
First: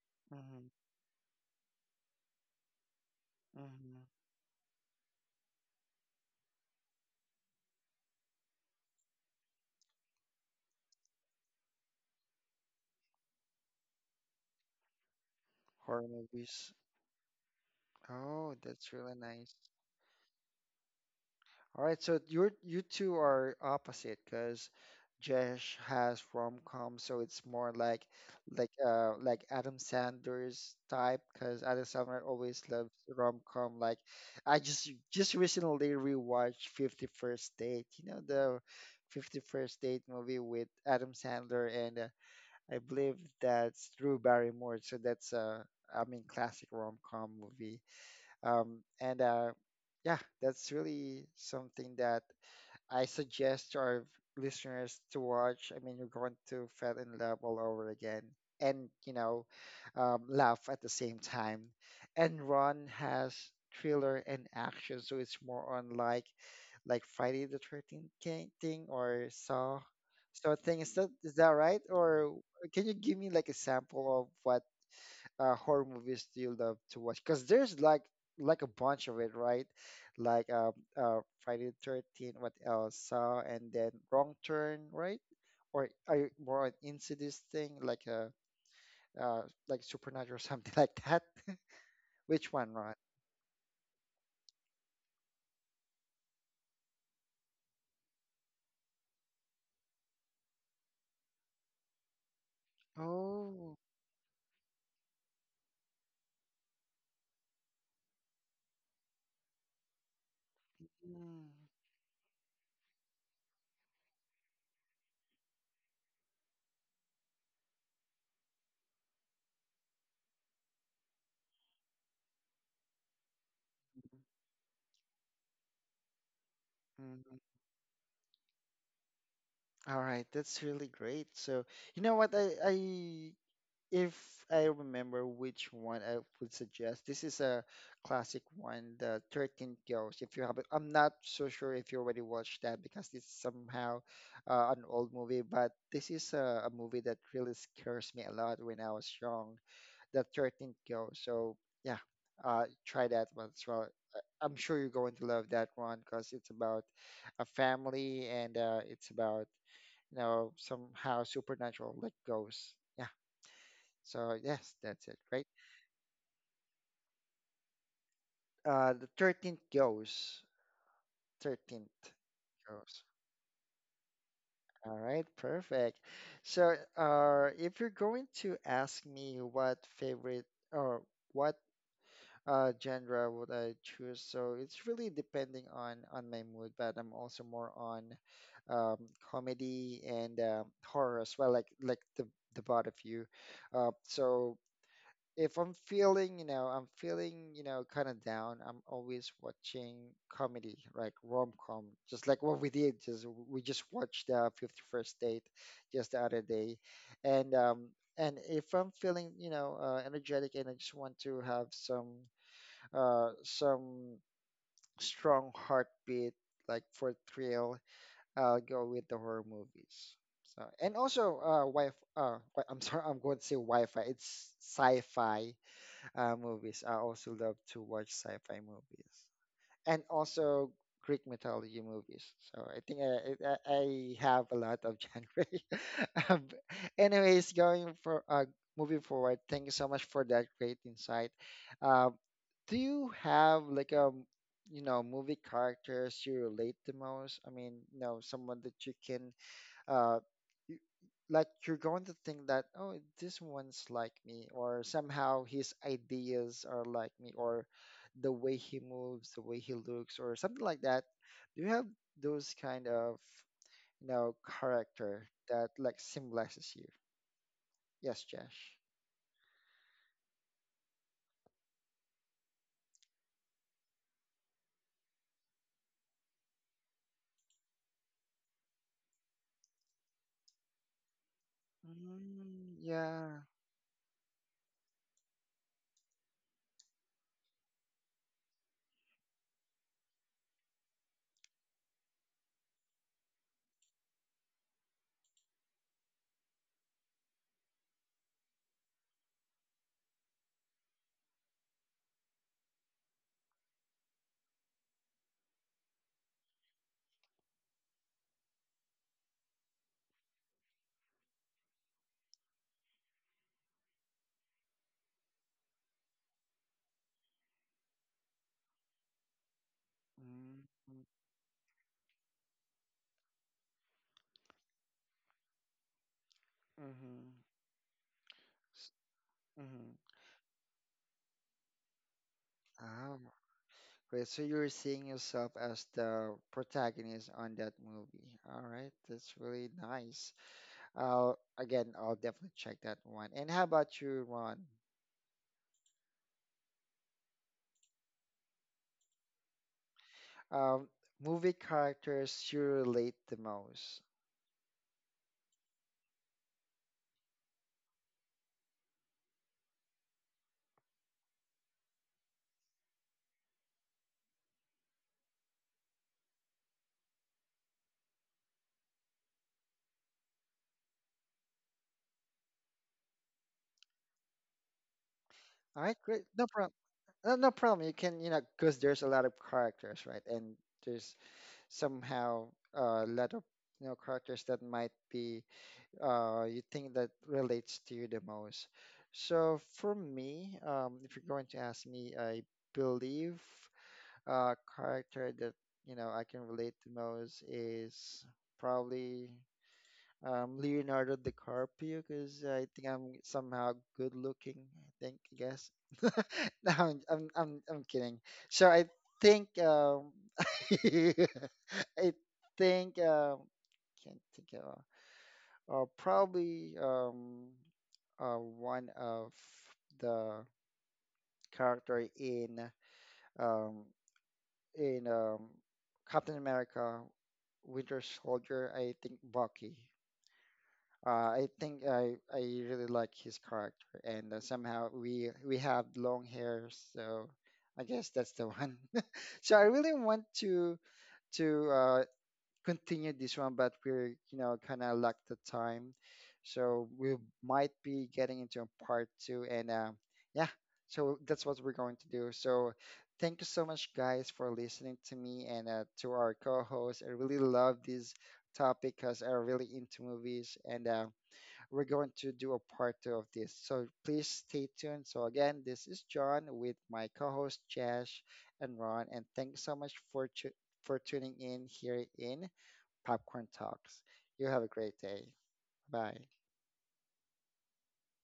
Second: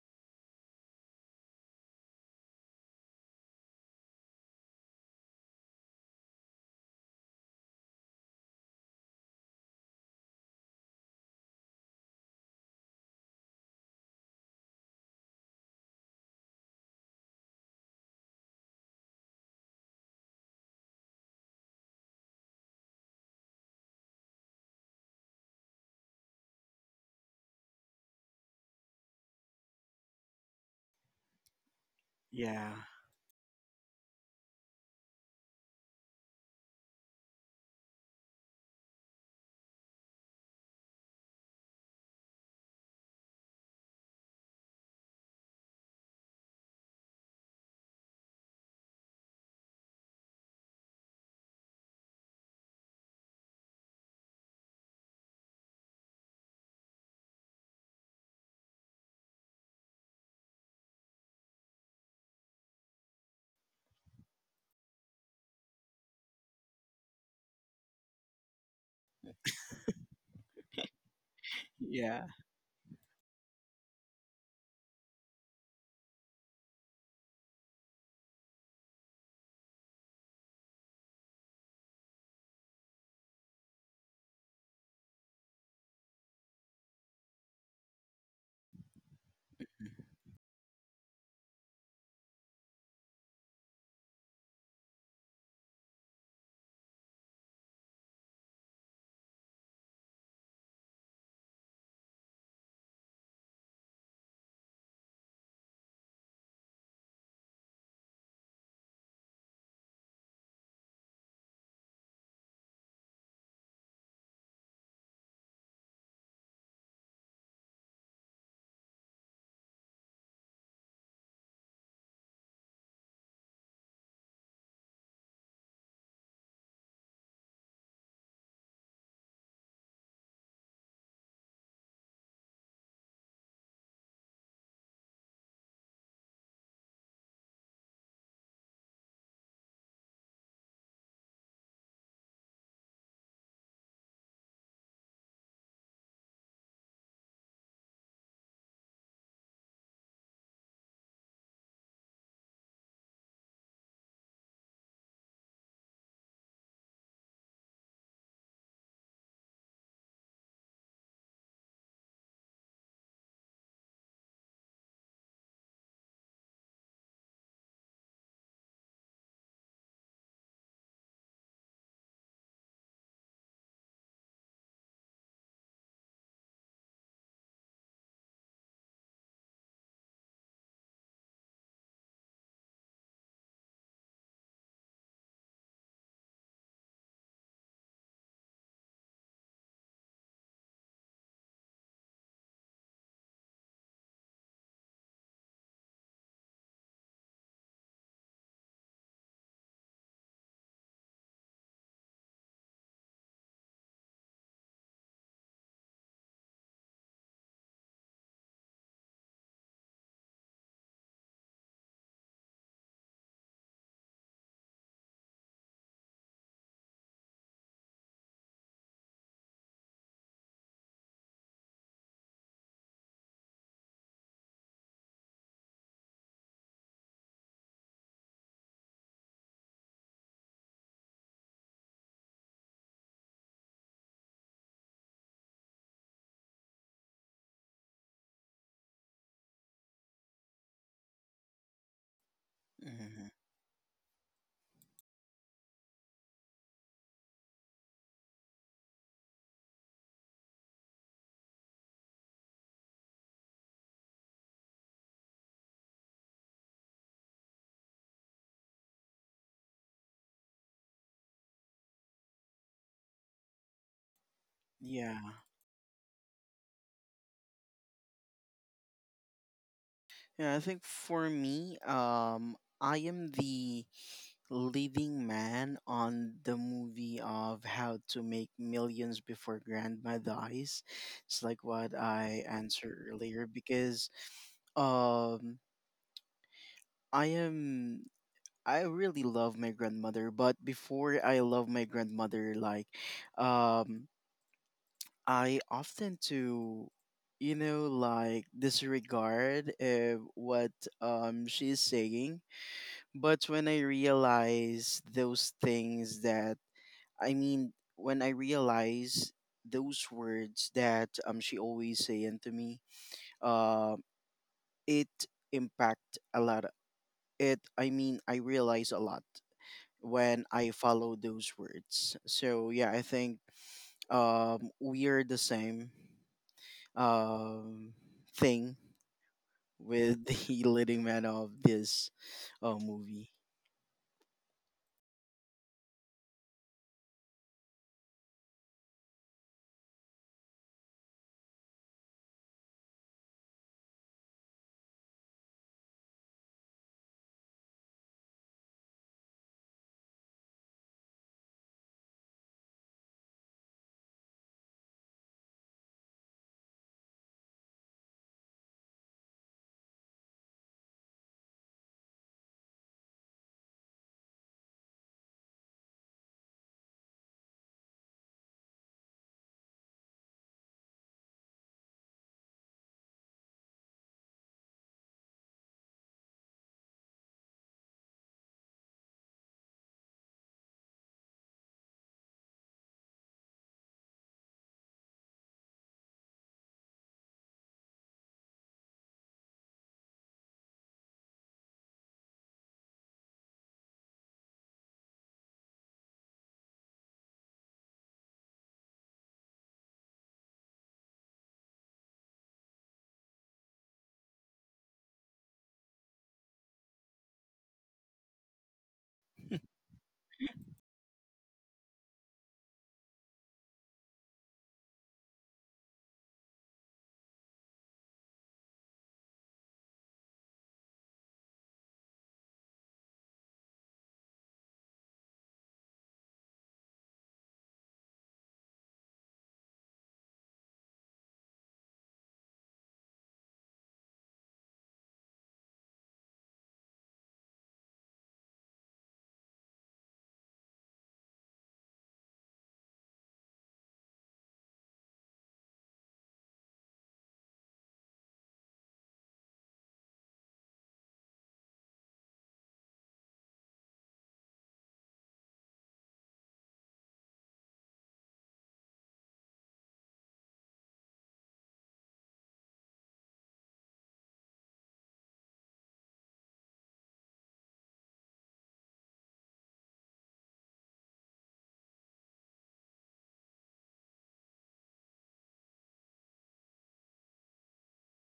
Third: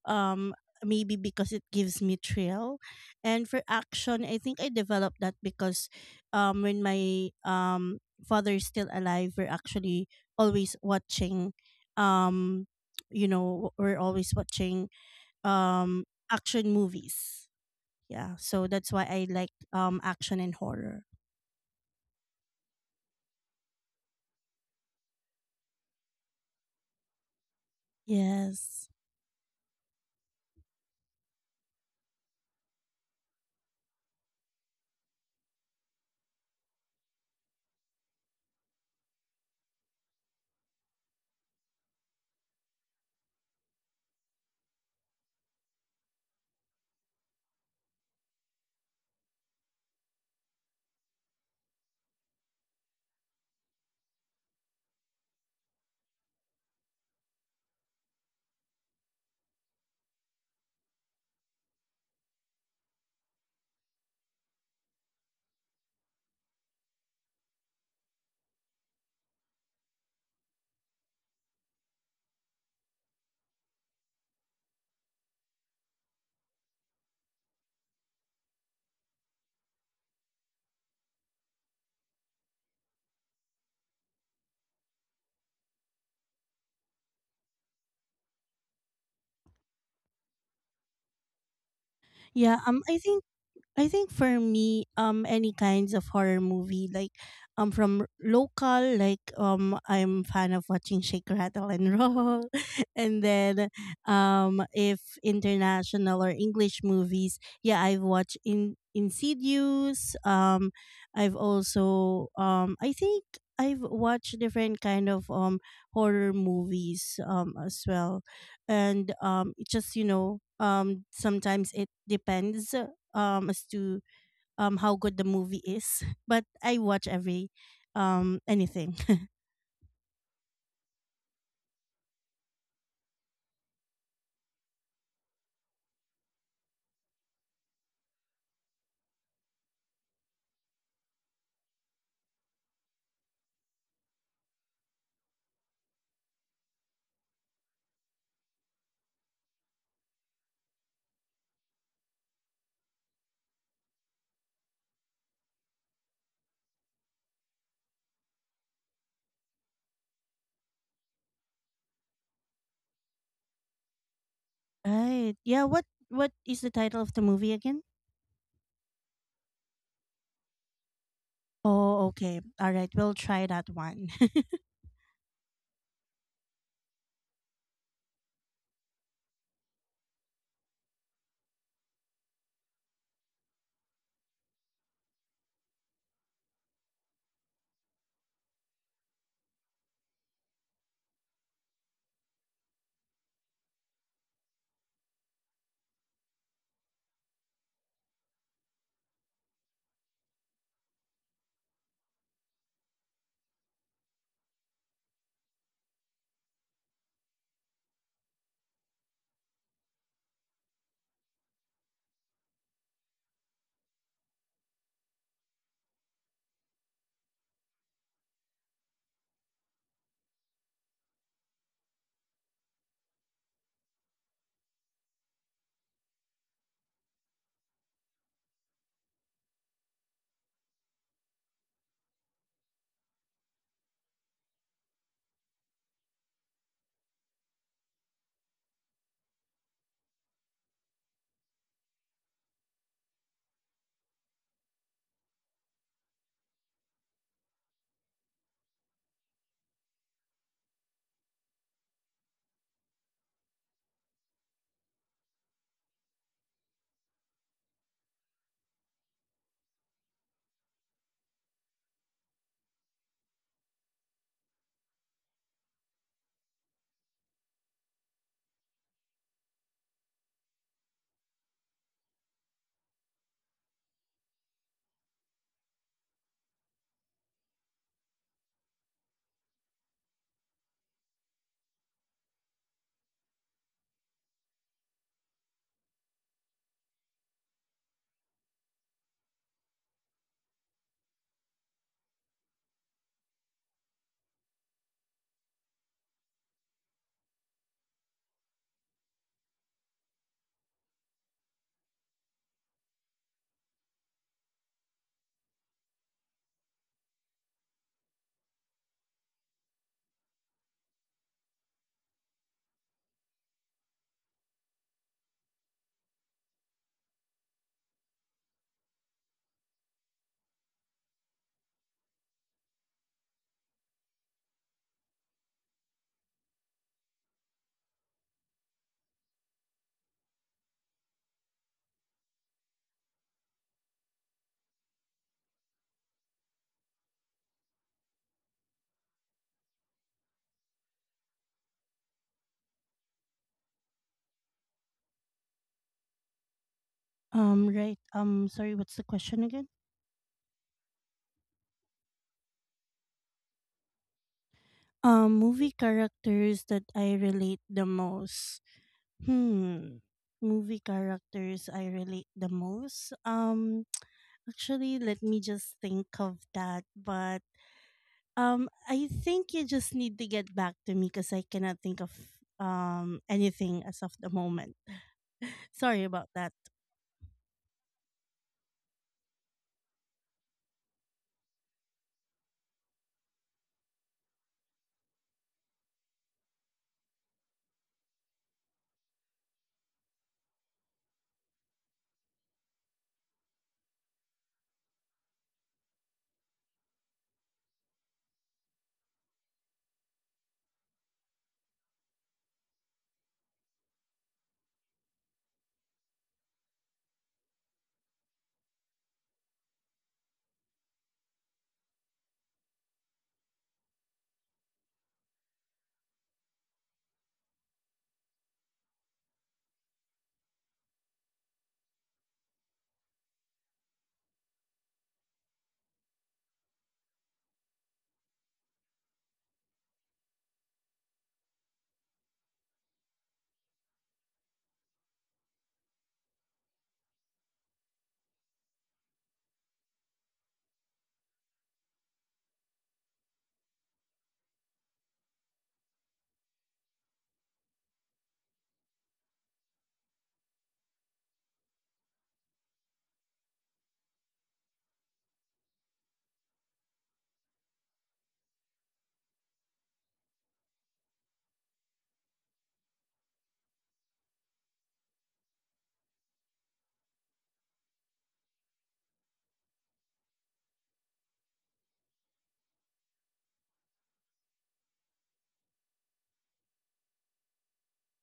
um
Mm-hmm.
maybe because it gives me thrill. And for
Hmm.
action, I think I developed that because um when my um father is still alive, we're actually always watching um you know we're always watching um
Horror
action
movies.
movies. Yeah,
Oh,
so that's
that's
why
really
I like
nice.
um action and horror.
All right, so you're you two are opposite because Jesh has rom-com, so it's more like like
Yes.
uh like Adam Sandler's type because Adam Sandler always
yeah,
loves rom-com. Like I just just recently rewatched Fifty First Date, you know the Fifty First Date movie with Adam Sandler and uh, I believe that's Drew Barrymore, so that's uh I mean classic rom-com movie. Um, and uh, yeah, that's really something that I suggest to our listeners to watch. I mean, you're going to fall in love all over again and, you know, um, laugh at the same time. And Ron has thriller and action, so it's more on like like Friday the thirteenth thing or Saw Saw thing. Is that is that right?
yeah.
Or can you give me like a sample of what uh, horror movies do you love to watch? Because there's like like a bunch of it, right? Like um, uh, Friday the Thirteenth, what else? Saw, and then Wrong Turn, right? Or are you more into this thing, like a uh, uh, like Supernatural or something like that? Which
yeah
one,
um
Ron?
i think I think for me, um, any kinds of horror movie, like, um, from local, like, um, I'm fan of watching Shake, Rattle, and Roll, and then,
Oh.
um, if international or English movies, yeah, I've watched in Insidious. Um, I've
Mm.
also, um, I think I've watched different kind of um horror movies um as well, and um, it just you know um sometimes it depends um as to um how good the movie is. But I watch
Mhm.
every um anything.
All right, that's really great. So you know what? I I If I remember which one I would suggest, this is a classic one, the thirteen Ghosts. If you haven't, I'm not so sure if you already watched that because it's somehow uh, an old movie, but this is a, a movie that really scares me a lot when I was young, the thirteen Ghosts. So, yeah, uh, try that one as well. Uh, I'm sure you're going to love that one because it's about a family and uh, it's about, you know, somehow supernatural, like ghosts. Yeah. So yes, that's it,
Right.
right?
Yeah, what what is the title of the movie again?
Uh, the thirteenth goes.
Oh,
Thirteenth
okay. All right,
goes.
we'll try that one.
All right, perfect. So, uh, if you're going to ask me what favorite or what uh genre would I choose, so it's really depending on on my mood, but I'm also more on um comedy and um horror as well, like like the the both of you. Uh, so if I'm feeling, you know, I'm feeling, you know, kind of down, I'm always watching comedy, like rom-com, just like what we did. Just we just watched uh, fifty-first Date just the other day, and um, and if I'm feeling, you know, uh, energetic and I just want to have some uh some strong heartbeat, like for thrill, I'll go with the horror movies. So and also uh, wi uh, wi- I'm sorry, I'm going to say Wi-Fi. It's sci-fi uh, movies. I also love to watch sci-fi movies and also Greek mythology movies. So I think I I, I have a lot of genre. um, Anyways, going for uh, moving forward. Thank you so much for that great insight. Um, do you
Mhm.
have like a you know movie characters you relate the most? I mean, you know, someone that you can uh, you, like you're going to think that, oh, this one's like me or somehow his ideas are like me or the way he moves, the way he looks or something like that. Do you have those kind of you know
Yeah.
character that like symbolizes you? Yes, Josh.
Yeah, I think for me, um, I am the leading man on the movie of How to Make Millions Before Grandma Dies. It's like what I
Mm,
answered
yeah.
earlier because um I am I really love my grandmother, but before I love my grandmother, like um I often to you know like disregard uh, what um she's saying. But when I realize those things that, I mean, when I realize those words that um she always saying to me, uh, it impact a lot. It I mean, I realize a lot when I
Mm-hmm.
follow those words. So yeah, I think um we are the same um thing
Mm-hmm.
with the leading man of this uh,
Oh.
movie.
Right, so you're seeing yourself as the protagonist on that movie. All right, that's really nice. I'll again, I'll definitely check that one. And how about you, Ron?
Um right. Um, sorry, what's the question again?
Um, Movie characters you relate the most.
Um, movie characters that I relate the most. Hmm. Movie characters I relate the most. Um, actually let me just think of that, but Um, I think you just need to get back to me because I cannot think of um anything as of the moment.
All right,
Sorry
great.
about
No
that.
problem. No, no problem. You can, you know, because there's a lot of characters, right? And there's somehow uh, a lot of, you know, characters that might be uh, you think that relates to you the most. So for me, um, if you're going to ask me, I believe uh, character that you know I can relate the most is probably um, Leonardo DiCaprio because I think I'm somehow good looking. I think I guess. No, I'm, I'm I'm I'm kidding. So I think, um, I think um, can't think of. Uh, probably um, uh, one of the character in um, in um, Captain America Winter Soldier. I think Bucky. Uh, I think I, I really like his character, and uh, somehow we we have long hair, so I guess that's the one. So I really want to to uh, continue this one, but we're, you know, kind of lack the time. So we might be getting into a part two. And uh, yeah, so that's what we're going to do. So thank you so much, guys, for listening to me and uh, to our co host. I really love this topic because I'm really into movies. And uh, we're going to do a part two of this. So please stay tuned. So again, this is John with my co host, Josh and Ron. And thanks so much for. Tu- for tuning in here in Popcorn Talks. You have a great day. Bye.